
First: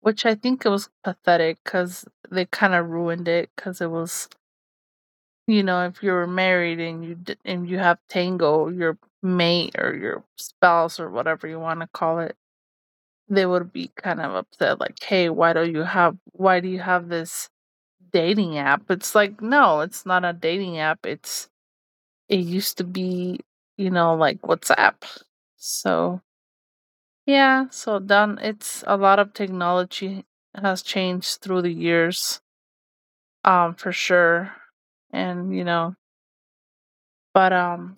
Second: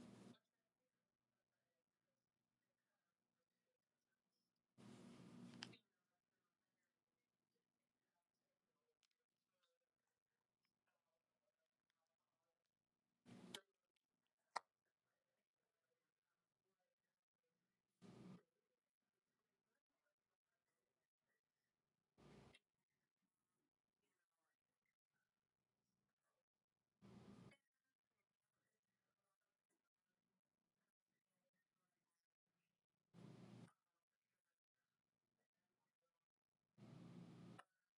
S2: which I think it was pathetic because they kind of ruined it because it was, you know, if you were married and you have Tango, your mate or your spouse or whatever you want to call it, they would be kind of upset, like, hey, why do you have this dating app? It's like no, it's not a dating app. It's it used to be, you know, like WhatsApp. So, yeah, so done. It's a lot of technology has changed through the years, for sure. And, you know, but, um,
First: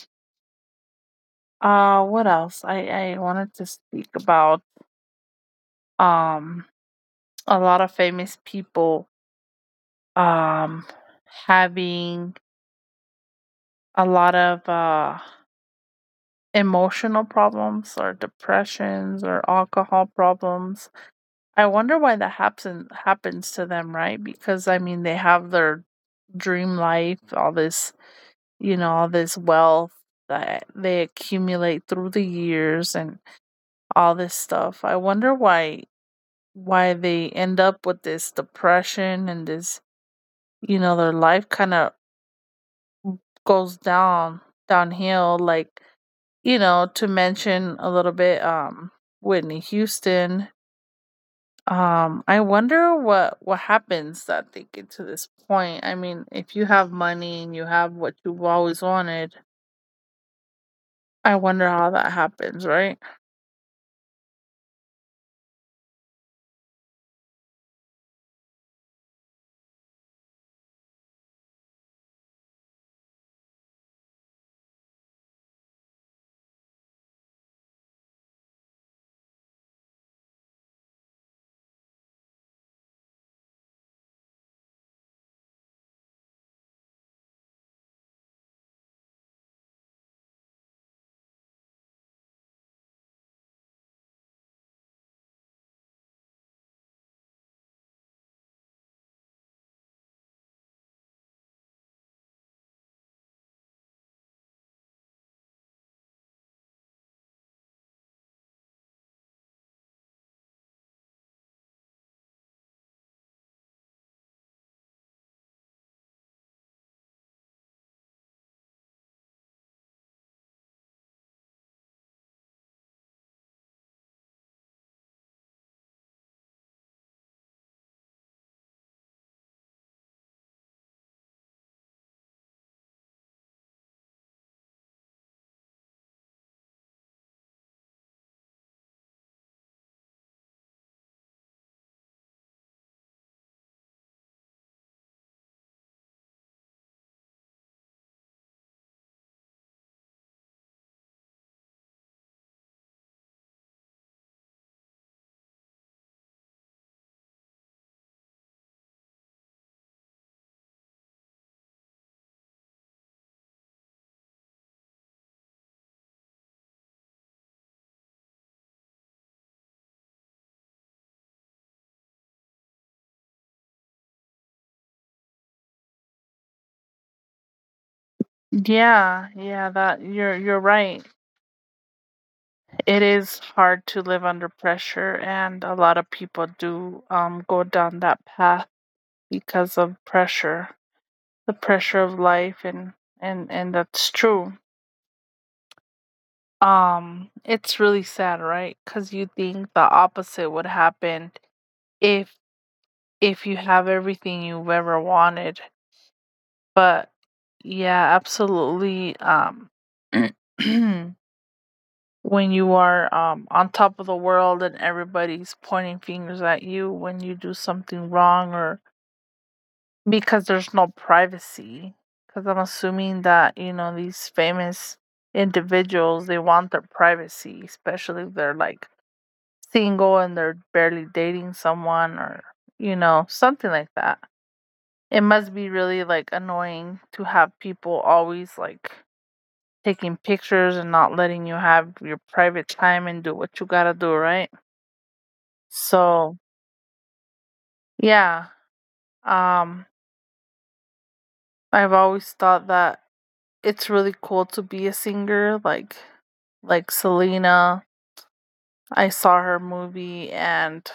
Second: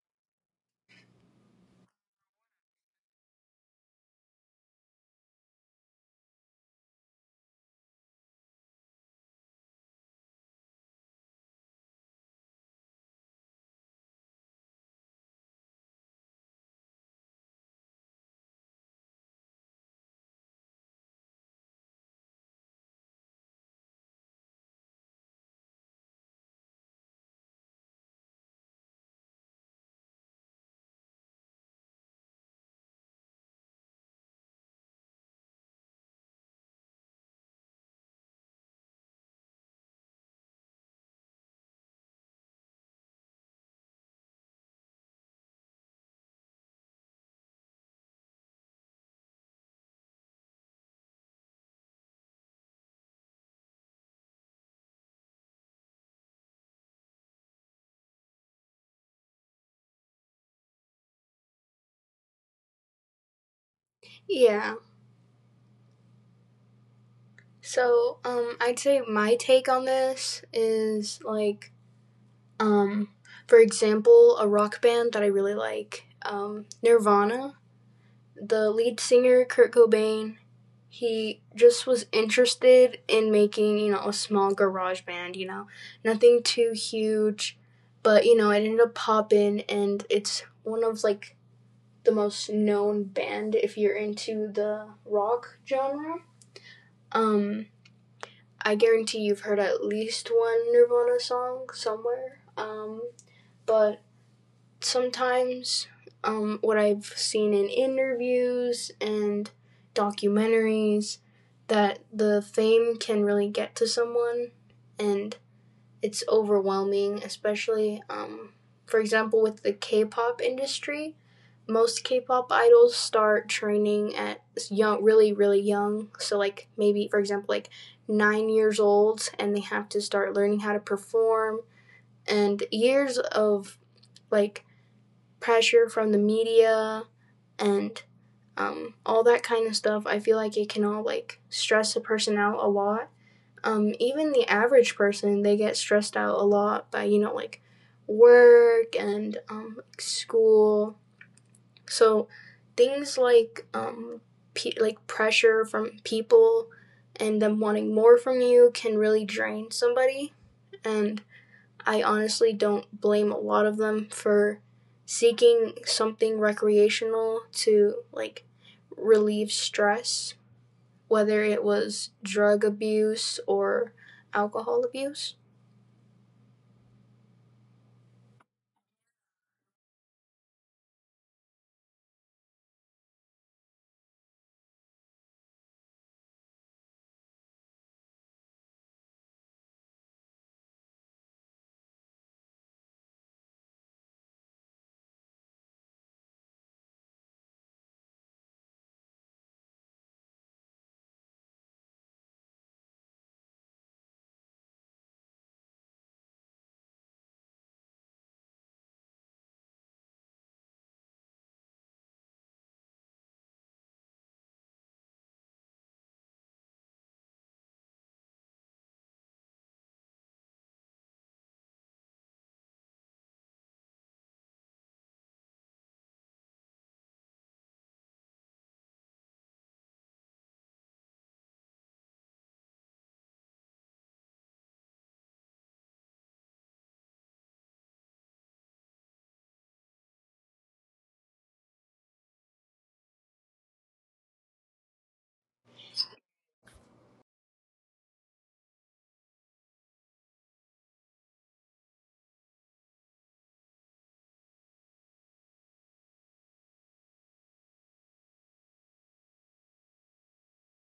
S2: uh, what else? I wanted to speak about, um, a lot of famous people, um, having a lot of, emotional problems or depressions or alcohol problems. I wonder why that happens happens to them, right? Because I mean, they have their dream life, all this, you know, all this wealth that they accumulate through the years and all this stuff. I wonder why they end up with this depression and this, you know, their life kind of goes downhill, like, you know, to mention a little bit, Whitney Houston. I wonder what happens that they get to this point. I mean, if you have money and you have what you've always wanted, I wonder how that happens, right?
S1: Yeah. So, I'd say my take on this is like, um, for example, a rock band that I really like, Nirvana. The lead singer, Kurt Cobain, he just was interested in making, you know, a small garage band, you know, nothing too huge, but, you know, it ended up popping and it's one of like the most known band if you're into the rock genre. Um, I guarantee you've heard at least one Nirvana song somewhere. But sometimes, what I've seen in interviews and documentaries, that the fame can really get to someone and it's overwhelming, especially, for example with the K-pop industry. Most K-pop idols start training at young, really, really young. So like maybe for example like 9 years old, and they have to start learning how to perform. And years of like pressure from the media and, all that kind of stuff. I feel like it can all like stress a person out a lot, even the average person, they get stressed out a lot by, you know, like work and, school. So things like, like pressure from people and them wanting more from you can really drain somebody. And I honestly don't blame a lot of them for seeking something recreational to like relieve stress, whether it was drug abuse or alcohol abuse.
S2: Yeah, yeah, that you're right. It is hard to live under pressure, and a lot of people do go down that path because of pressure, the pressure of life, and and that's true. Um, it's really sad, right? Cuz you think the opposite would happen if if you have everything you've ever wanted. But yeah, absolutely. When you are on top of the world and everybody's pointing fingers at you when you do something wrong, or because there's no privacy. Because I'm assuming that, you know, these famous individuals, they want their privacy, especially if they're like single and they're barely dating someone, or, you know, something like that. It must be really, like, annoying to have people always, like, taking pictures and not letting you have your private time and do what you gotta do, right? So, yeah, um, I've always thought that it's really cool to be a singer, like Selena. I saw her movie, and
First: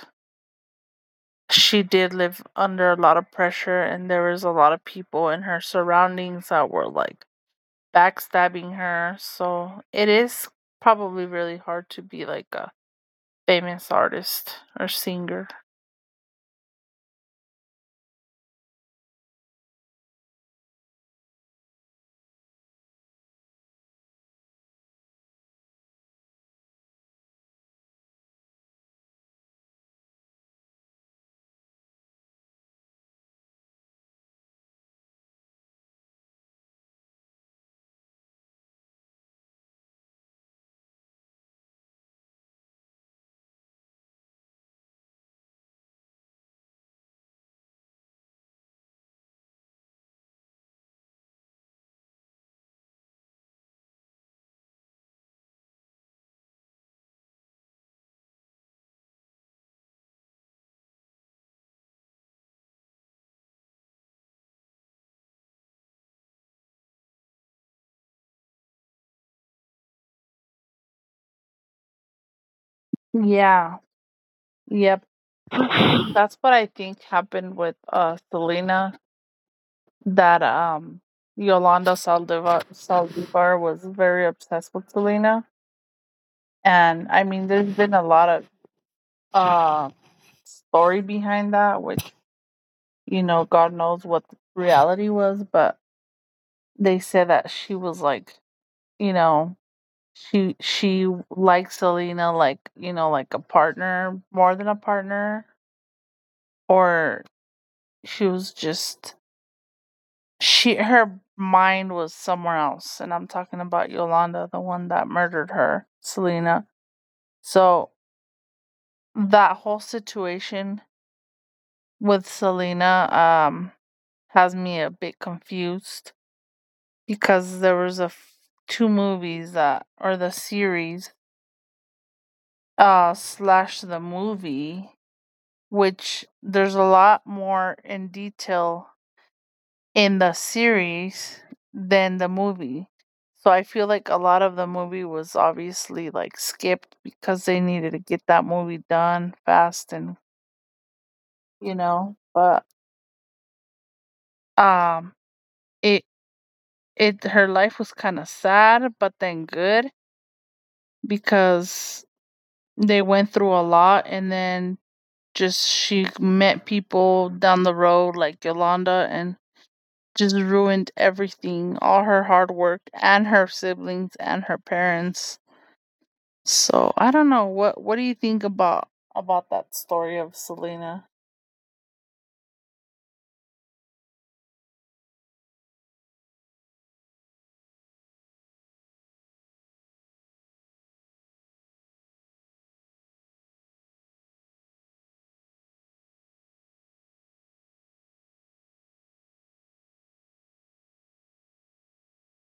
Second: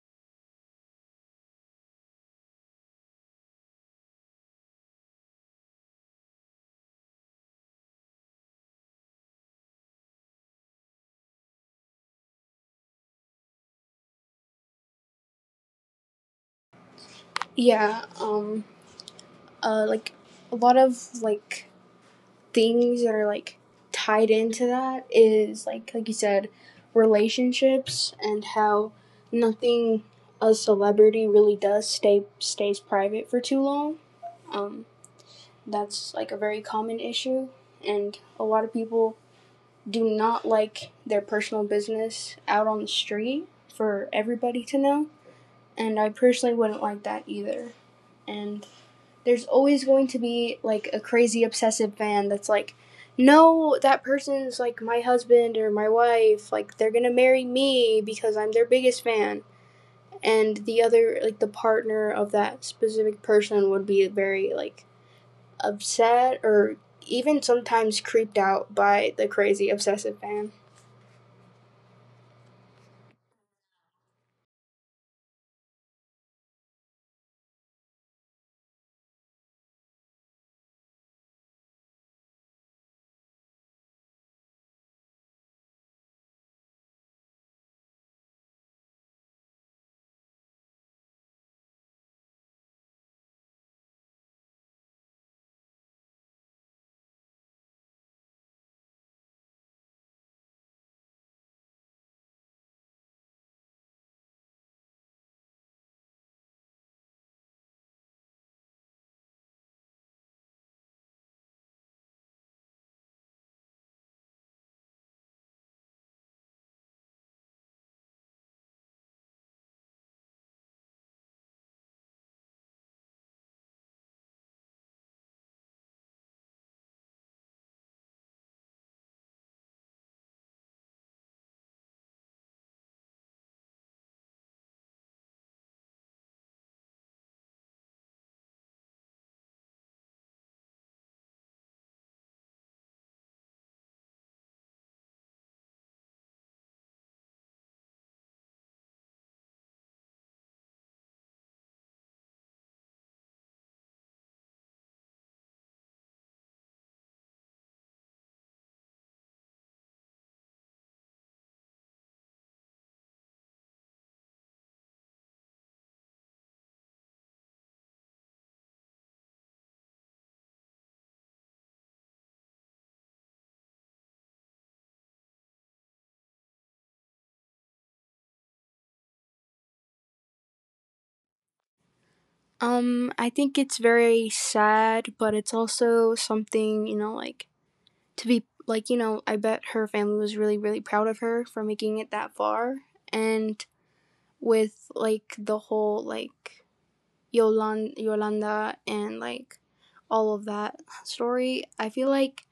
S2: she did live under a lot of pressure, and there was a lot of people in her surroundings that were, like, backstabbing her. So it is probably really hard to be like a famous artist or singer.
S1: Yeah, like a lot of like things that are like tied into that is like you said, relationships and how nothing a celebrity really does stays private for too long. Um, that's like a very common issue, and a lot of people do not like their personal business out on the street for everybody to know. And I personally wouldn't like that either. And there's always going to be like a crazy obsessive fan that's like, no, that person's like my husband or my wife. Like they're gonna marry me because I'm their biggest fan. And the other, like the partner of that specific person, would be very like upset or even sometimes creeped out by the crazy obsessive fan.
S2: Yeah. Yep. That's what I think happened with Selena, that Yolanda Saldivar was very obsessed with Selena. And I mean there's been a lot of uh story behind that, which you know, God knows what the reality was, but they said that she was like, you know, she likes Selena like, you know, like a partner, more than a partner, or she was just she her mind was somewhere else, and I'm talking about Yolanda, the one that murdered her, Selena. So that whole situation with Selena um has me a bit confused because there was a two movies that, or the series slash the movie, which there's a lot more in detail in the series than the movie. So I feel like a lot of the movie was obviously like skipped because they needed to get that movie done fast, and you know, but um it it her life was kind of sad but then good because they went through a lot, and then just she met people down the road like Yolanda and just ruined everything, all her hard work and her siblings and her parents. So I don't know, what do you think about that story of Selena?
S1: I think it's very sad, but it's also something, you know, like to be like, you know, I bet her family was really, really proud of her for making it that far. And with like the whole like Yolanda and like all of that story, I feel like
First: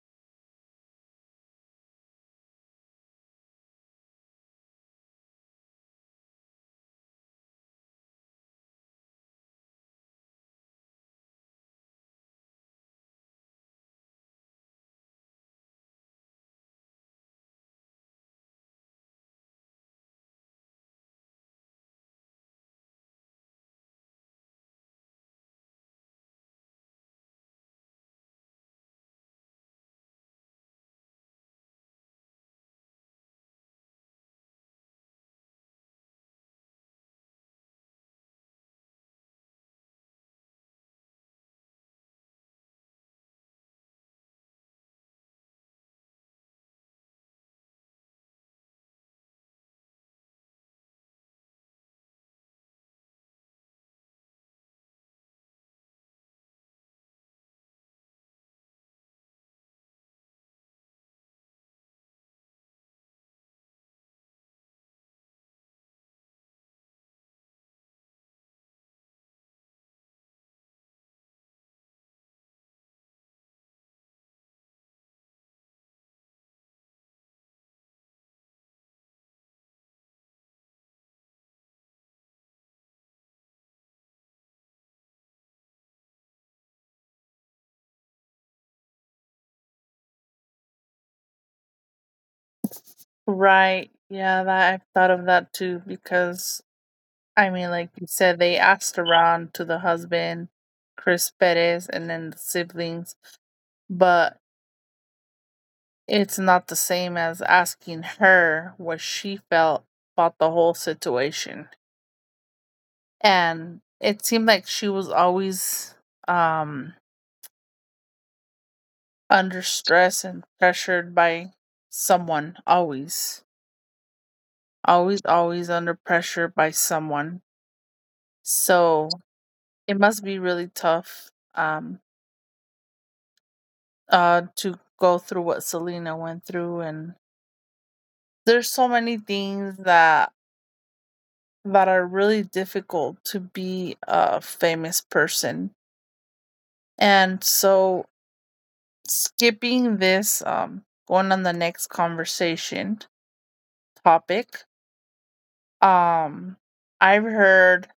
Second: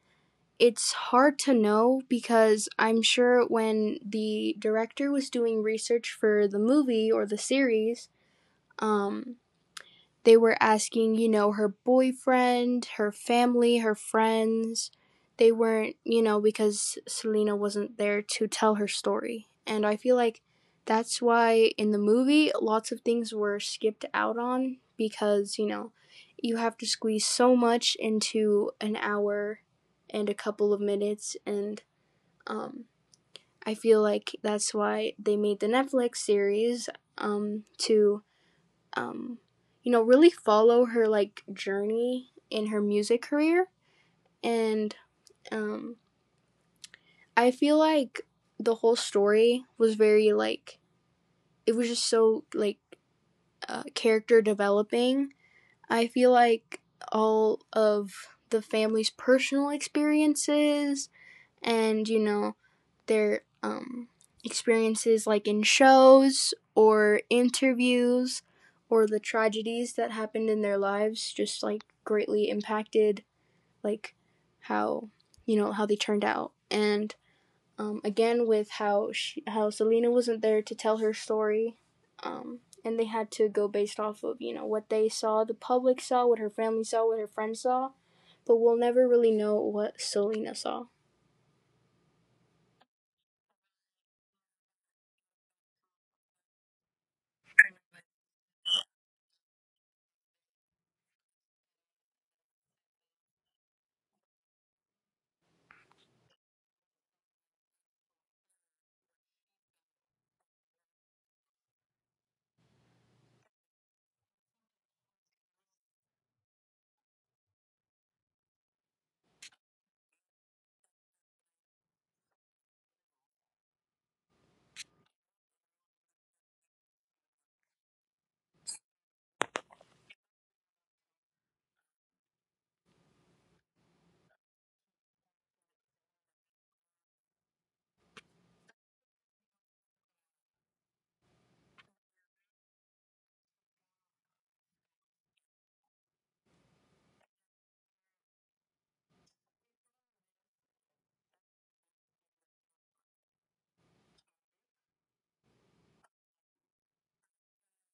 S1: it's hard to know, because I'm sure when the director was doing research for the movie or the series, um they were asking, you know, her boyfriend, her family, her friends. They weren't, you know, because Selena wasn't there to tell her story. And I feel like that's why in the movie, lots of things were skipped out on because, you know, you have to squeeze so much into an hour and a couple of minutes. And, um, I feel like that's why they made the Netflix series, to um, you know, really follow her like journey in her music career. And, um, I feel like the whole story was very like, it was just so like, character developing. I feel like all of the family's personal experiences and, you know, their, experiences like in shows or interviews, or the tragedies that happened in their lives, just like greatly impacted like how, you know, how they turned out. And, again with how Selena wasn't there to tell her story, um, and they had to go based off of, you know, what they saw, the public saw, what her family saw, what her friends saw, but we'll never really know what Selena saw.
S2: Right. Yeah, that I've thought of that too because I mean, like you said, they asked around to the husband, Chris Perez, and then the siblings, but it's not the same as asking her what she felt about the whole situation. And it seemed like she was always um under stress and pressured by someone, always under pressure by someone. So it must be really tough, um to go through what Selena went through. And there's so many things that are really difficult to be a famous person. And so skipping this, going on the next conversation topic. Um, I've heard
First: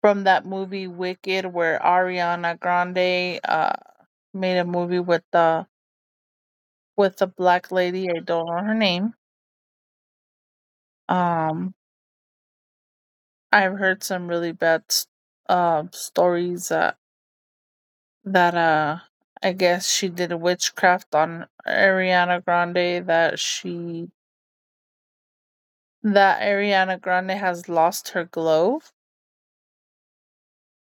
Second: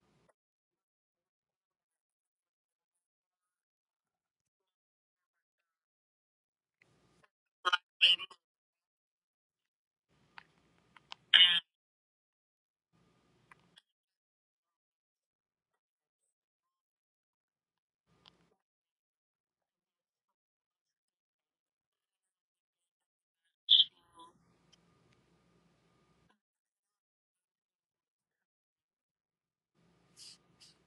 S2: from that movie Wicked, where Ariana Grande made a movie with the black lady. I don't know her name. Um, I've heard some really bad stories that that uh I guess she did witchcraft on Ariana Grande. That Ariana Grande has lost her glow.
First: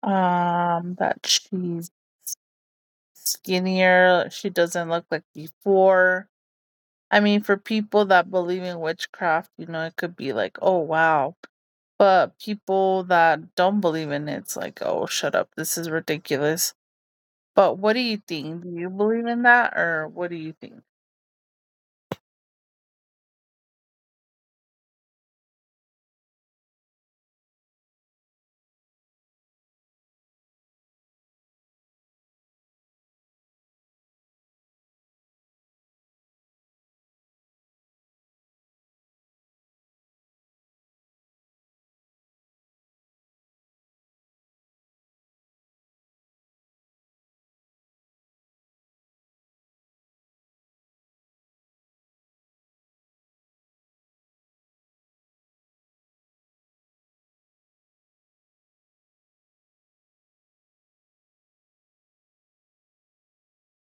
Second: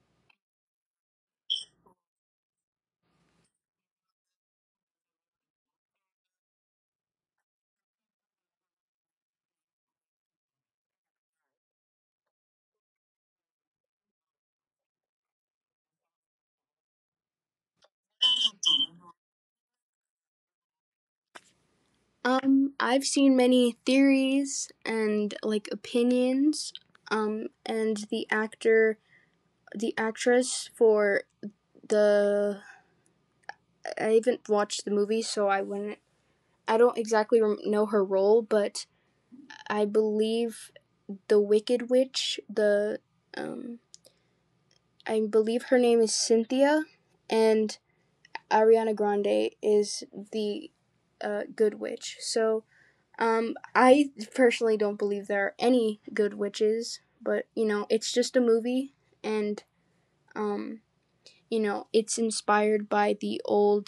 S2: That she's skinnier. She doesn't look like before. I mean, for people that believe in witchcraft, you know, it could be like, oh, wow. But people that don't believe in it, it's like, oh, shut up. This is ridiculous. But what do you think? Do you believe in that, or what do you think?
S1: I've seen many theories and like opinions. And the actress for the, I haven't watched the movie, so I wouldn't. I don't exactly know her role, but I believe the Wicked Witch, The um, I believe her name is Cynthia, and Ariana Grande is the, Good Witch. So, I personally don't believe there are any good witches, but you know, it's just a movie, and, um, you know, it's inspired by the old,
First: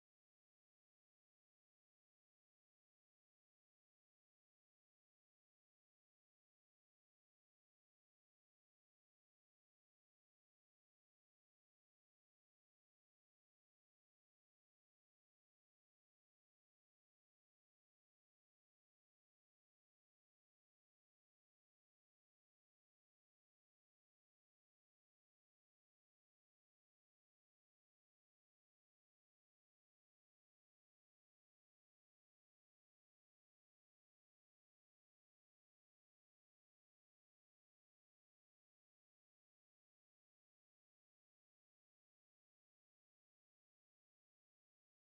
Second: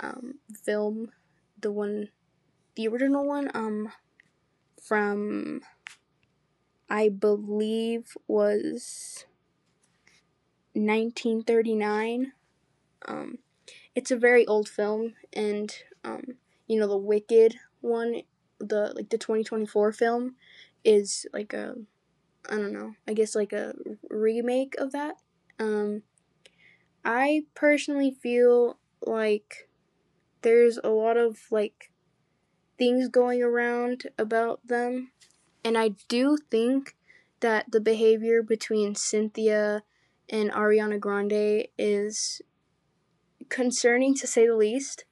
S1: um, film, the one, the original one, from, I believe, was 1939. Um, it's a very old film, and, um, you know, the Wicked one, the, like the 2024 film, is like a, I don't know, I guess like a remake of that. Um, I personally feel like there's a lot of like things going around about them, and I do think that the behavior between Cynthia and Ariana Grande is concerning, to say the least.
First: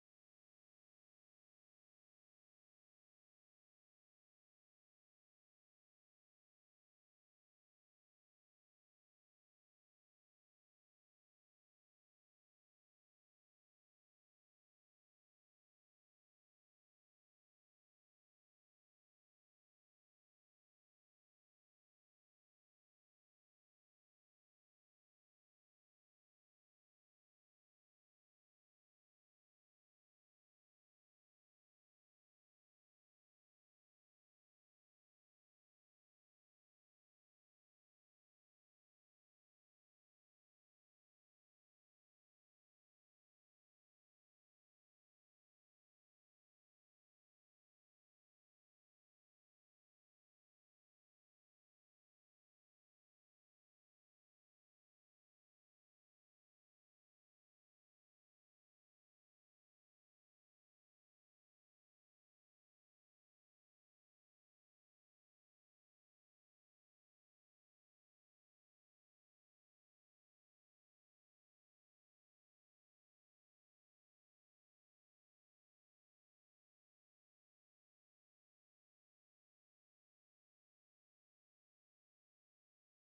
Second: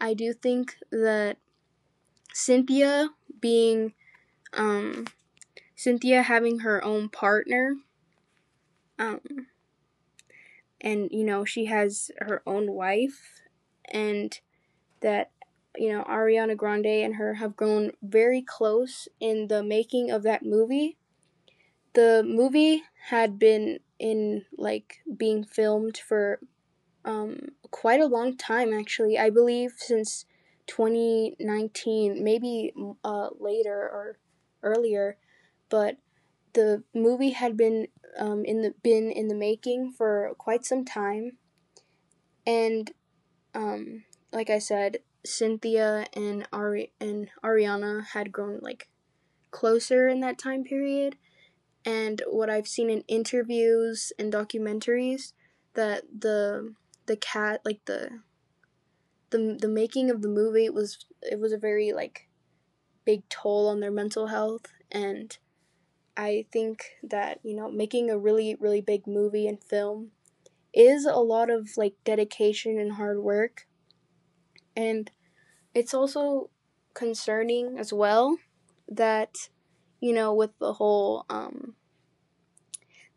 S1: I do think that Cynthia being um Cynthia having her own partner, um and you know she has her own wife, and that, you know, Ariana Grande and her have grown very close in the making of that movie. The movie had been in like being filmed for um quite a long time, actually. I believe since 2019, maybe later or earlier, but the movie had been, in the been in the making for quite some time. And, um, like I said, Cynthia and Ariana had grown like closer in that time period. And what I've seen in interviews and documentaries, that the cat like the making of the movie was, it was a very like big toll on their mental health. And I think that, you know, making a really, really big movie and film is a lot of like dedication and hard work. And it's also concerning as well that, you know, with the whole,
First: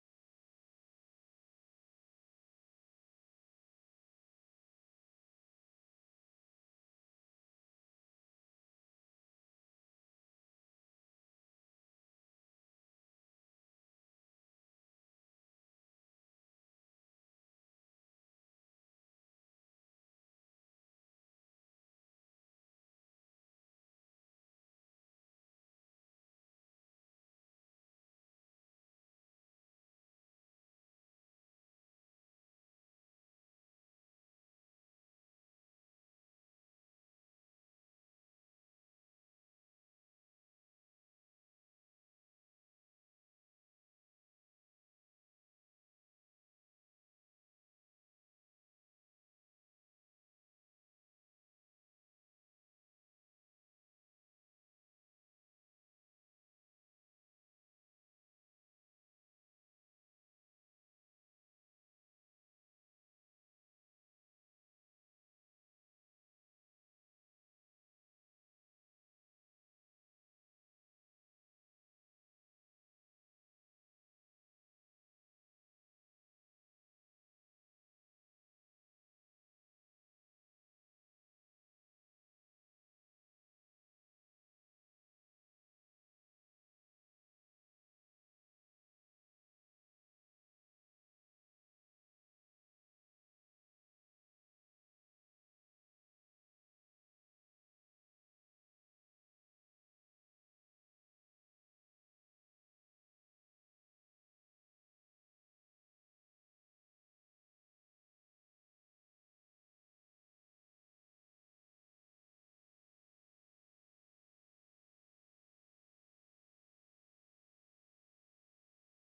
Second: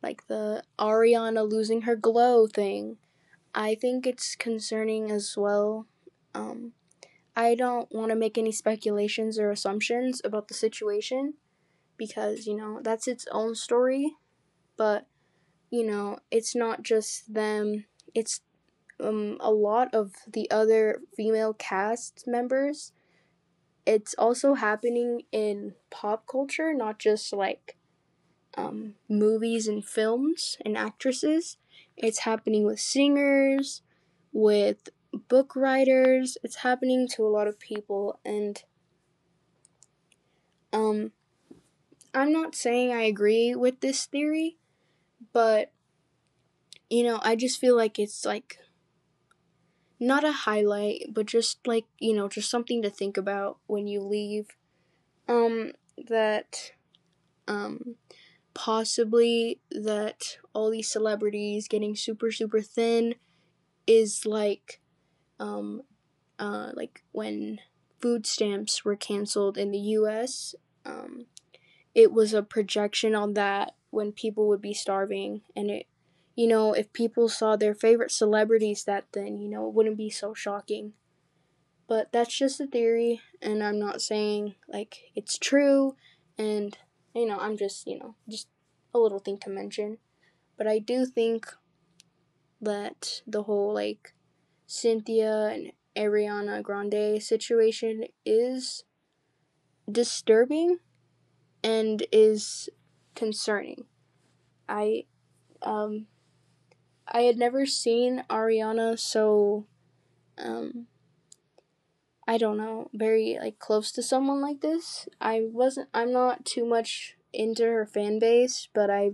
S1: like the Ariana losing her glow thing, I think it's concerning as well. Um I don't want to make any speculations or assumptions about the situation because, you know, that's its own story, but you know, it's not just them, it's, a lot of the other female cast members. It's also happening in pop culture, not just like, movies and films and actresses. It's happening with singers, with book writers. It's happening to a lot of people. And, um, I'm not saying I agree with this theory, but you know, I just feel like it's like not a highlight, but just like, you know, just something to think about when you leave. Um, that um, possibly that all these celebrities getting super super thin is um like when food stamps were canceled in the US. um it was a projection on that when people would be starving. And it you know if people saw their favorite celebrities that thin, you know, it wouldn't be so shocking. But that's just a theory, and I'm not saying like it's true. And you know I'm just you know just a little thing to mention. But I do think that the whole like Cynthia and Ariana Grande situation is disturbing and is concerning. I um I had never seen Ariana so, um I don't know, very like close to someone like this. I'm not too much into her fan base, but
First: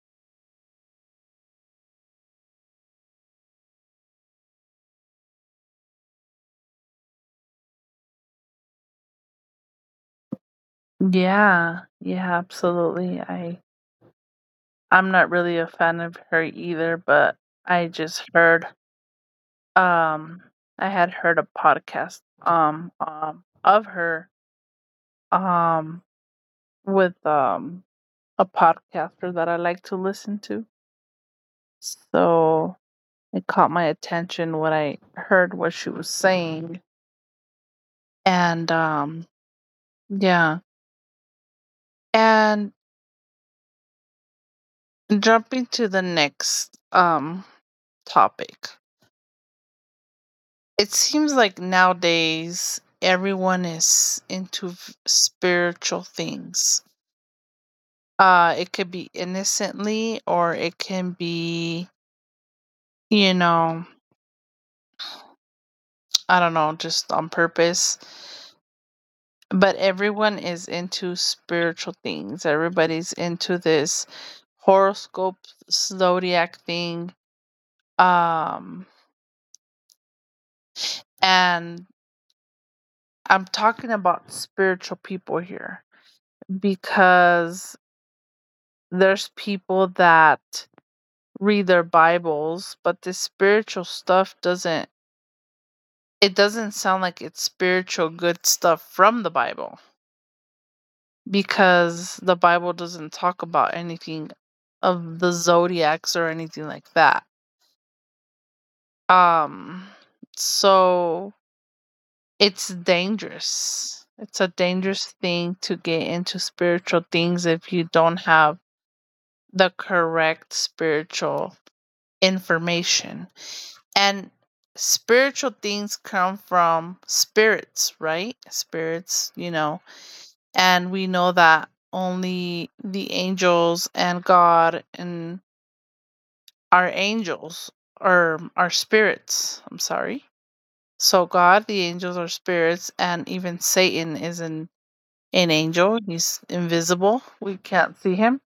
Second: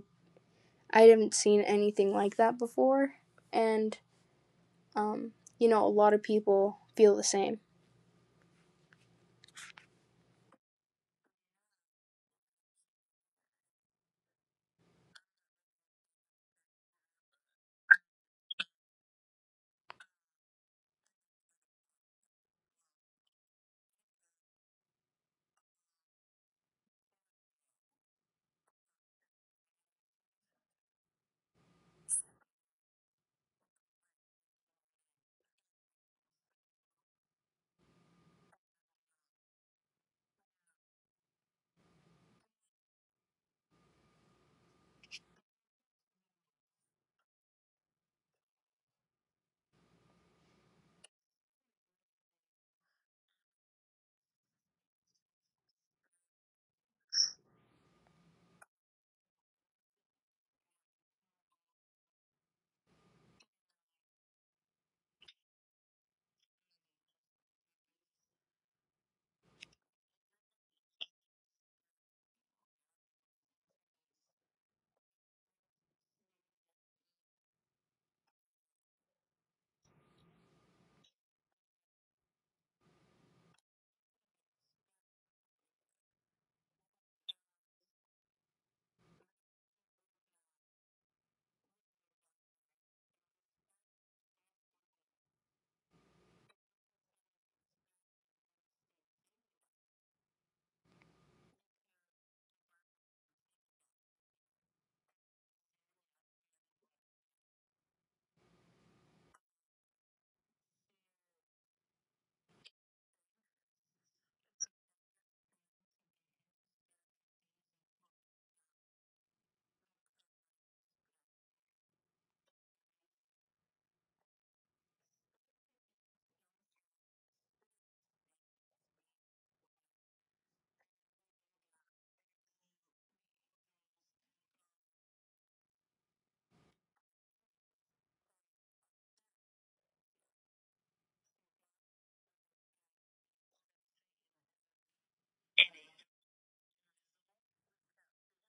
S1: I haven't seen anything like that before. And um you know, a lot of people feel the same.
S2: Yeah, yeah, absolutely. I'm not really a fan of her either, but I just heard um I had heard a podcast of her um with a podcaster that I like to listen to. So it caught my attention when I heard what she was saying. And um, yeah. And jumping to the next topic. It seems like nowadays everyone is into spiritual things. Uh, it could be innocently, or it can be, you know, I don't know, just on purpose, but everyone is into spiritual things. Everybody's into this horoscope zodiac thing. Um, and I'm talking about spiritual people here because there's people that read their Bibles, but this spiritual stuff doesn't it doesn't sound like it's spiritual good stuff from the Bible because the Bible doesn't talk about anything of the zodiacs or anything like that. Um, so it's dangerous. It's a dangerous thing to get into spiritual things if you don't have the correct spiritual information. And spiritual things come from spirits, right? Spirits, you know. And we know that only the angels and God and are angels, or are spirits. I'm sorry. So God, the angels are spirits, and even Satan is an angel. He's invisible. We can't see him.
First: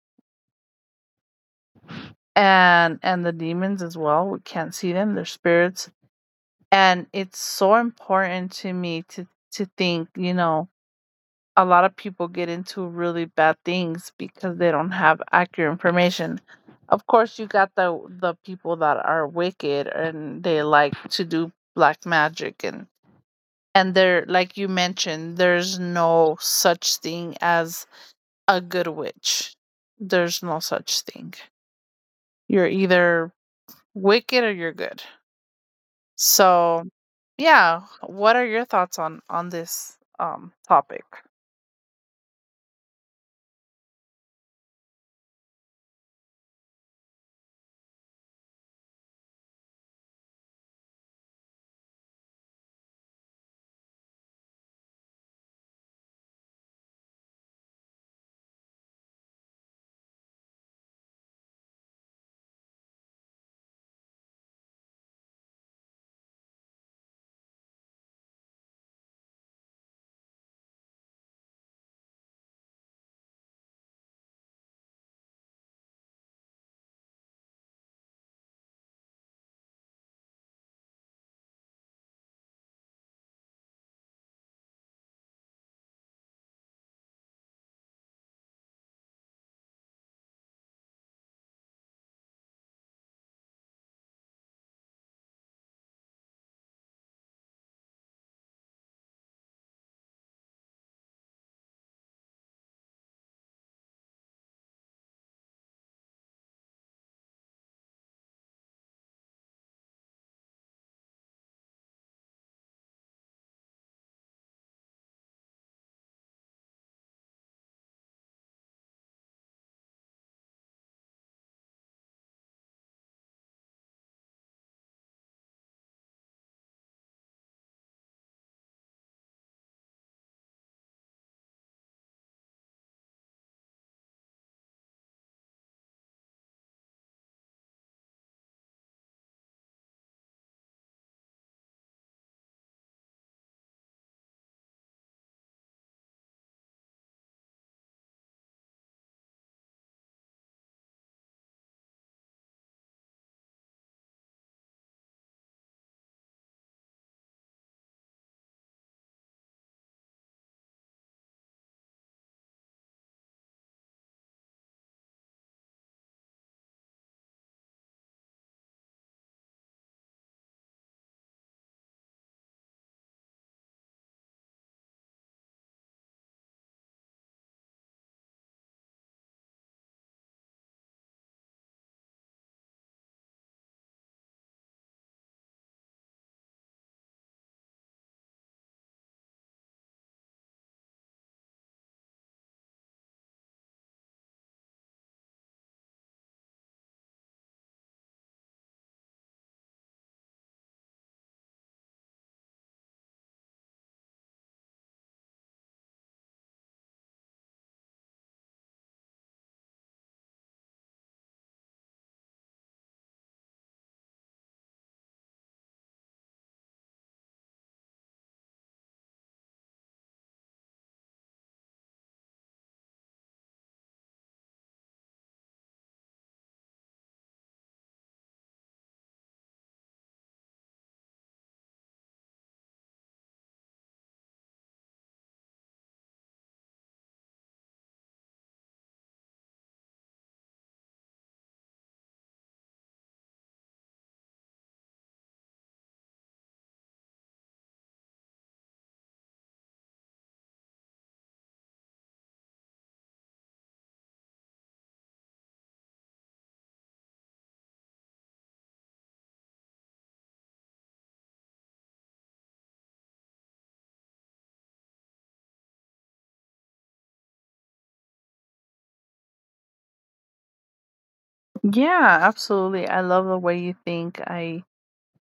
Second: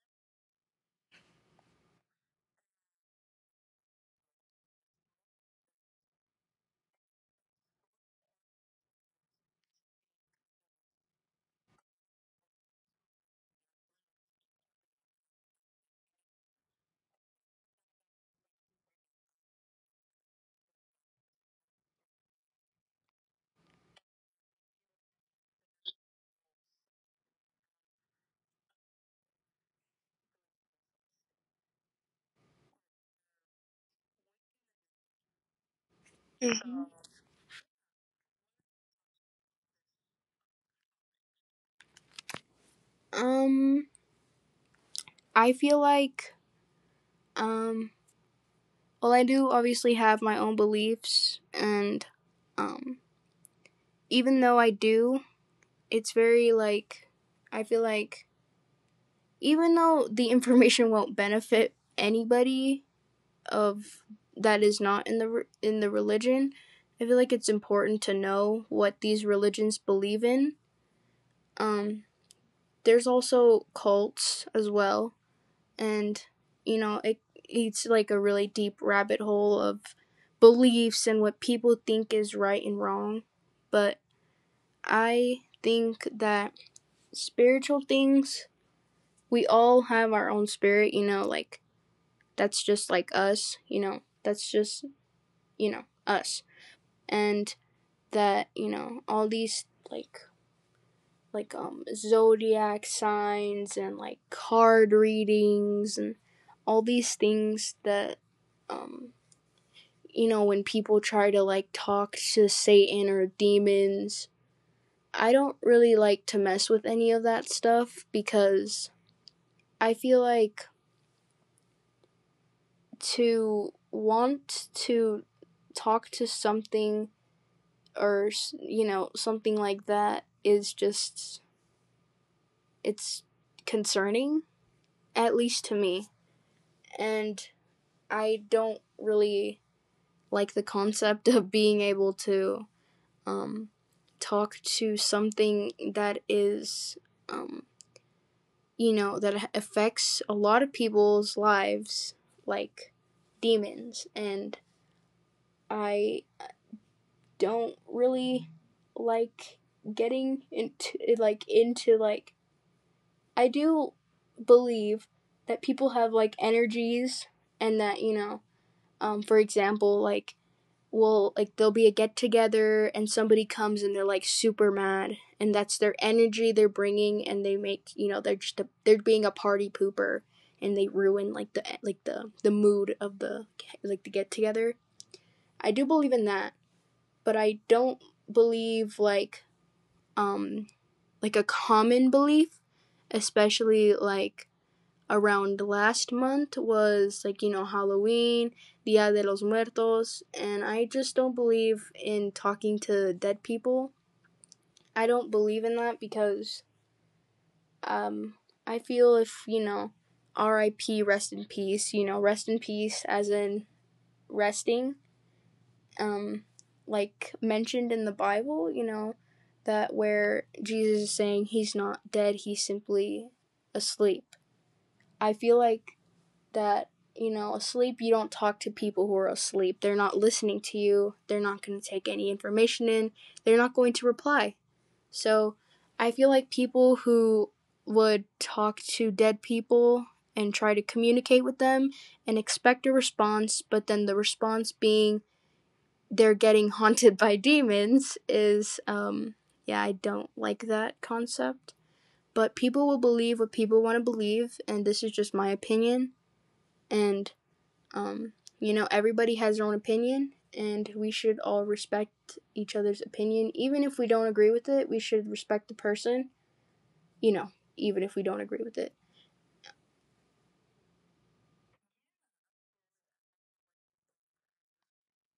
S2: And the demons as well. We can't see them. They're spirits. And it's so important to me to think, you know, a lot of people get into really bad things because they don't have accurate information. Of course, you got the people that are wicked, and they like to do black magic, and they're like you mentioned, there's no such thing as a good witch. There's no such thing. You're either wicked, or you're good.
S1: Mm-hmm.
S2: So, yeah, what are your thoughts on this topic?
S1: Um, I feel like, um, well, I do obviously have my own beliefs, and um, even though I do, it's very like, I feel like even though the information won't benefit anybody of that is not in the in the religion, I feel like it's important to know what these religions believe in. Um, there's also cults as well. And you know it it's like a really deep rabbit hole of beliefs and what people think is right and wrong. But I think that spiritual things, we all have our own spirit, you know, like that's just like us, you know, that's just, you know, us. And that, you know, all these like, zodiac signs and like card readings and all these things that, um you know, when people try to like talk to Satan or demons. I don't really like to mess with any of that stuff because I feel like to want to talk to something or, you know, something like that is just, it's concerning, at least to me. And I don't really like the concept of being able to, um, talk to something that is, um, you know, that affects a lot of people's lives, like demons. And I don't really like getting into like I do believe that people have like energies, and that, you know, for example, like will like there'll be a get together and somebody comes and they're like super mad, and that's their energy they're bringing, and they make, you know, they're just a, they're being a party pooper, and they ruin like the mood of the get together. I do believe in that, but I don't believe like, um like a common belief, especially like around last month was like, you know, Halloween, Dia de los Muertos, and I just don't believe in talking to dead people. I don't believe in that because, um I feel if you know, R.I.P., rest in peace, you know, rest in peace as in resting, um like mentioned in the Bible, you know, that where Jesus is saying he's not dead, he's simply asleep. I feel like that, you know, asleep, you don't talk to people who are asleep. They're not listening to you, they're not going to take any information in, they're not going to reply. So I feel like people who would talk to dead people and try to communicate with them and expect a response, but then the response being they're getting haunted by demons is. Yeah, I don't like that concept, but people will believe what people want to believe, and this is just my opinion. And um, you know, everybody has their own opinion, and we should all respect each other's opinion. Even if we don't agree with it, we should respect the person, you know, even if we don't agree with it.
S2: Yeah, absolutely. I love the way you think. I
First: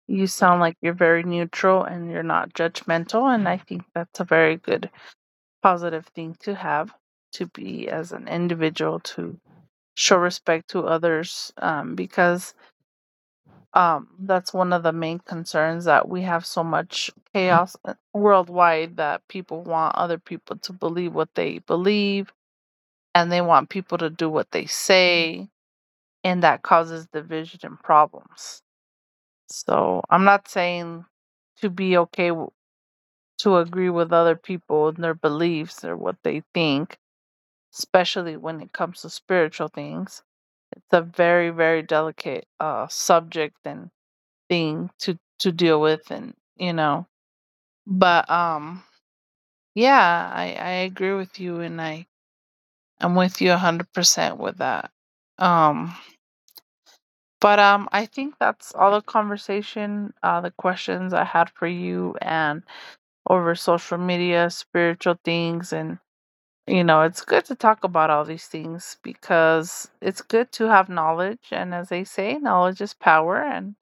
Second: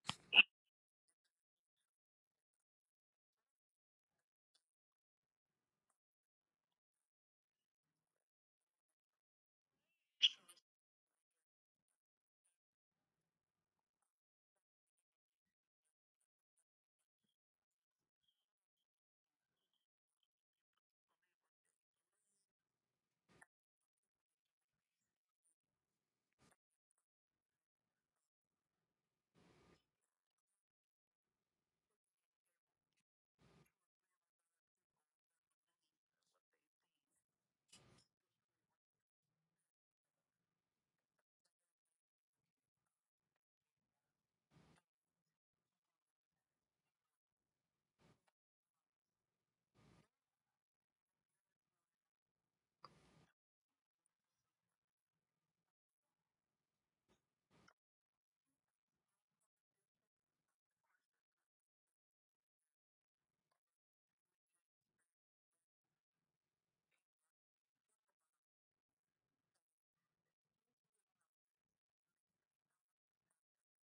S2: You sound like you're very neutral, and you're not judgmental, and I think that's a very good positive thing to have, to be as an individual, to show respect to others, because that's one of the main concerns that we have so much chaos, worldwide, that people want other people to believe what they believe, and they want people to do what they say, and that causes division and problems. So I'm not saying to be okay to agree with other people and their beliefs or what they think, especially when it comes to spiritual things. It's a very, very delicate subject and thing to deal with, and you know. But yeah, I agree with you, and I'm with you 100% with that. Um, but I think that's all the conversation, the questions I had for you, and over social media, spiritual things, and you know, it's good to talk about all these things because it's good to have knowledge. And as they say, knowledge is power. And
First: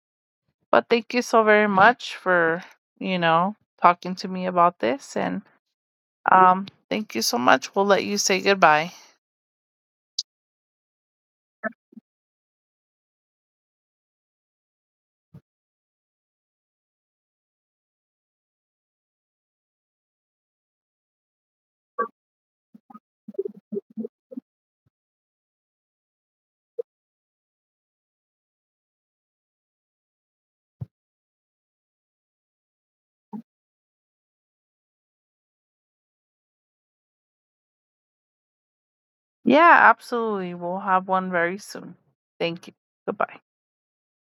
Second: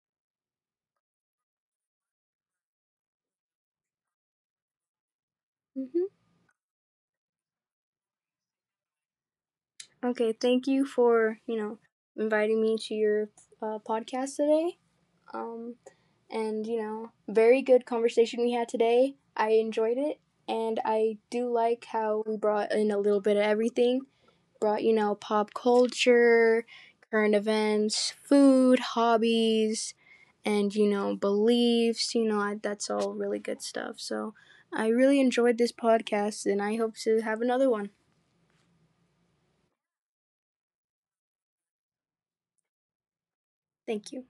S2: But thank you so very much for, you know, talking to me about this. And
S1: Hmm.
S2: thank you so much. We'll let you say goodbye.
S1: Okay, thank you for, you know, inviting me to your podcast today. Um, And, you know, very good conversation we had today. I enjoyed it. And I do like how we brought in a little bit of everything. Brought, you know, pop culture, current events, food, hobbies, and, you know, beliefs. You know, I, that's all really good stuff. So I really enjoyed this podcast, and I hope to have another one.
S2: Yeah, absolutely. We'll have one very soon. Thank you. Goodbye.
S1: Thank you.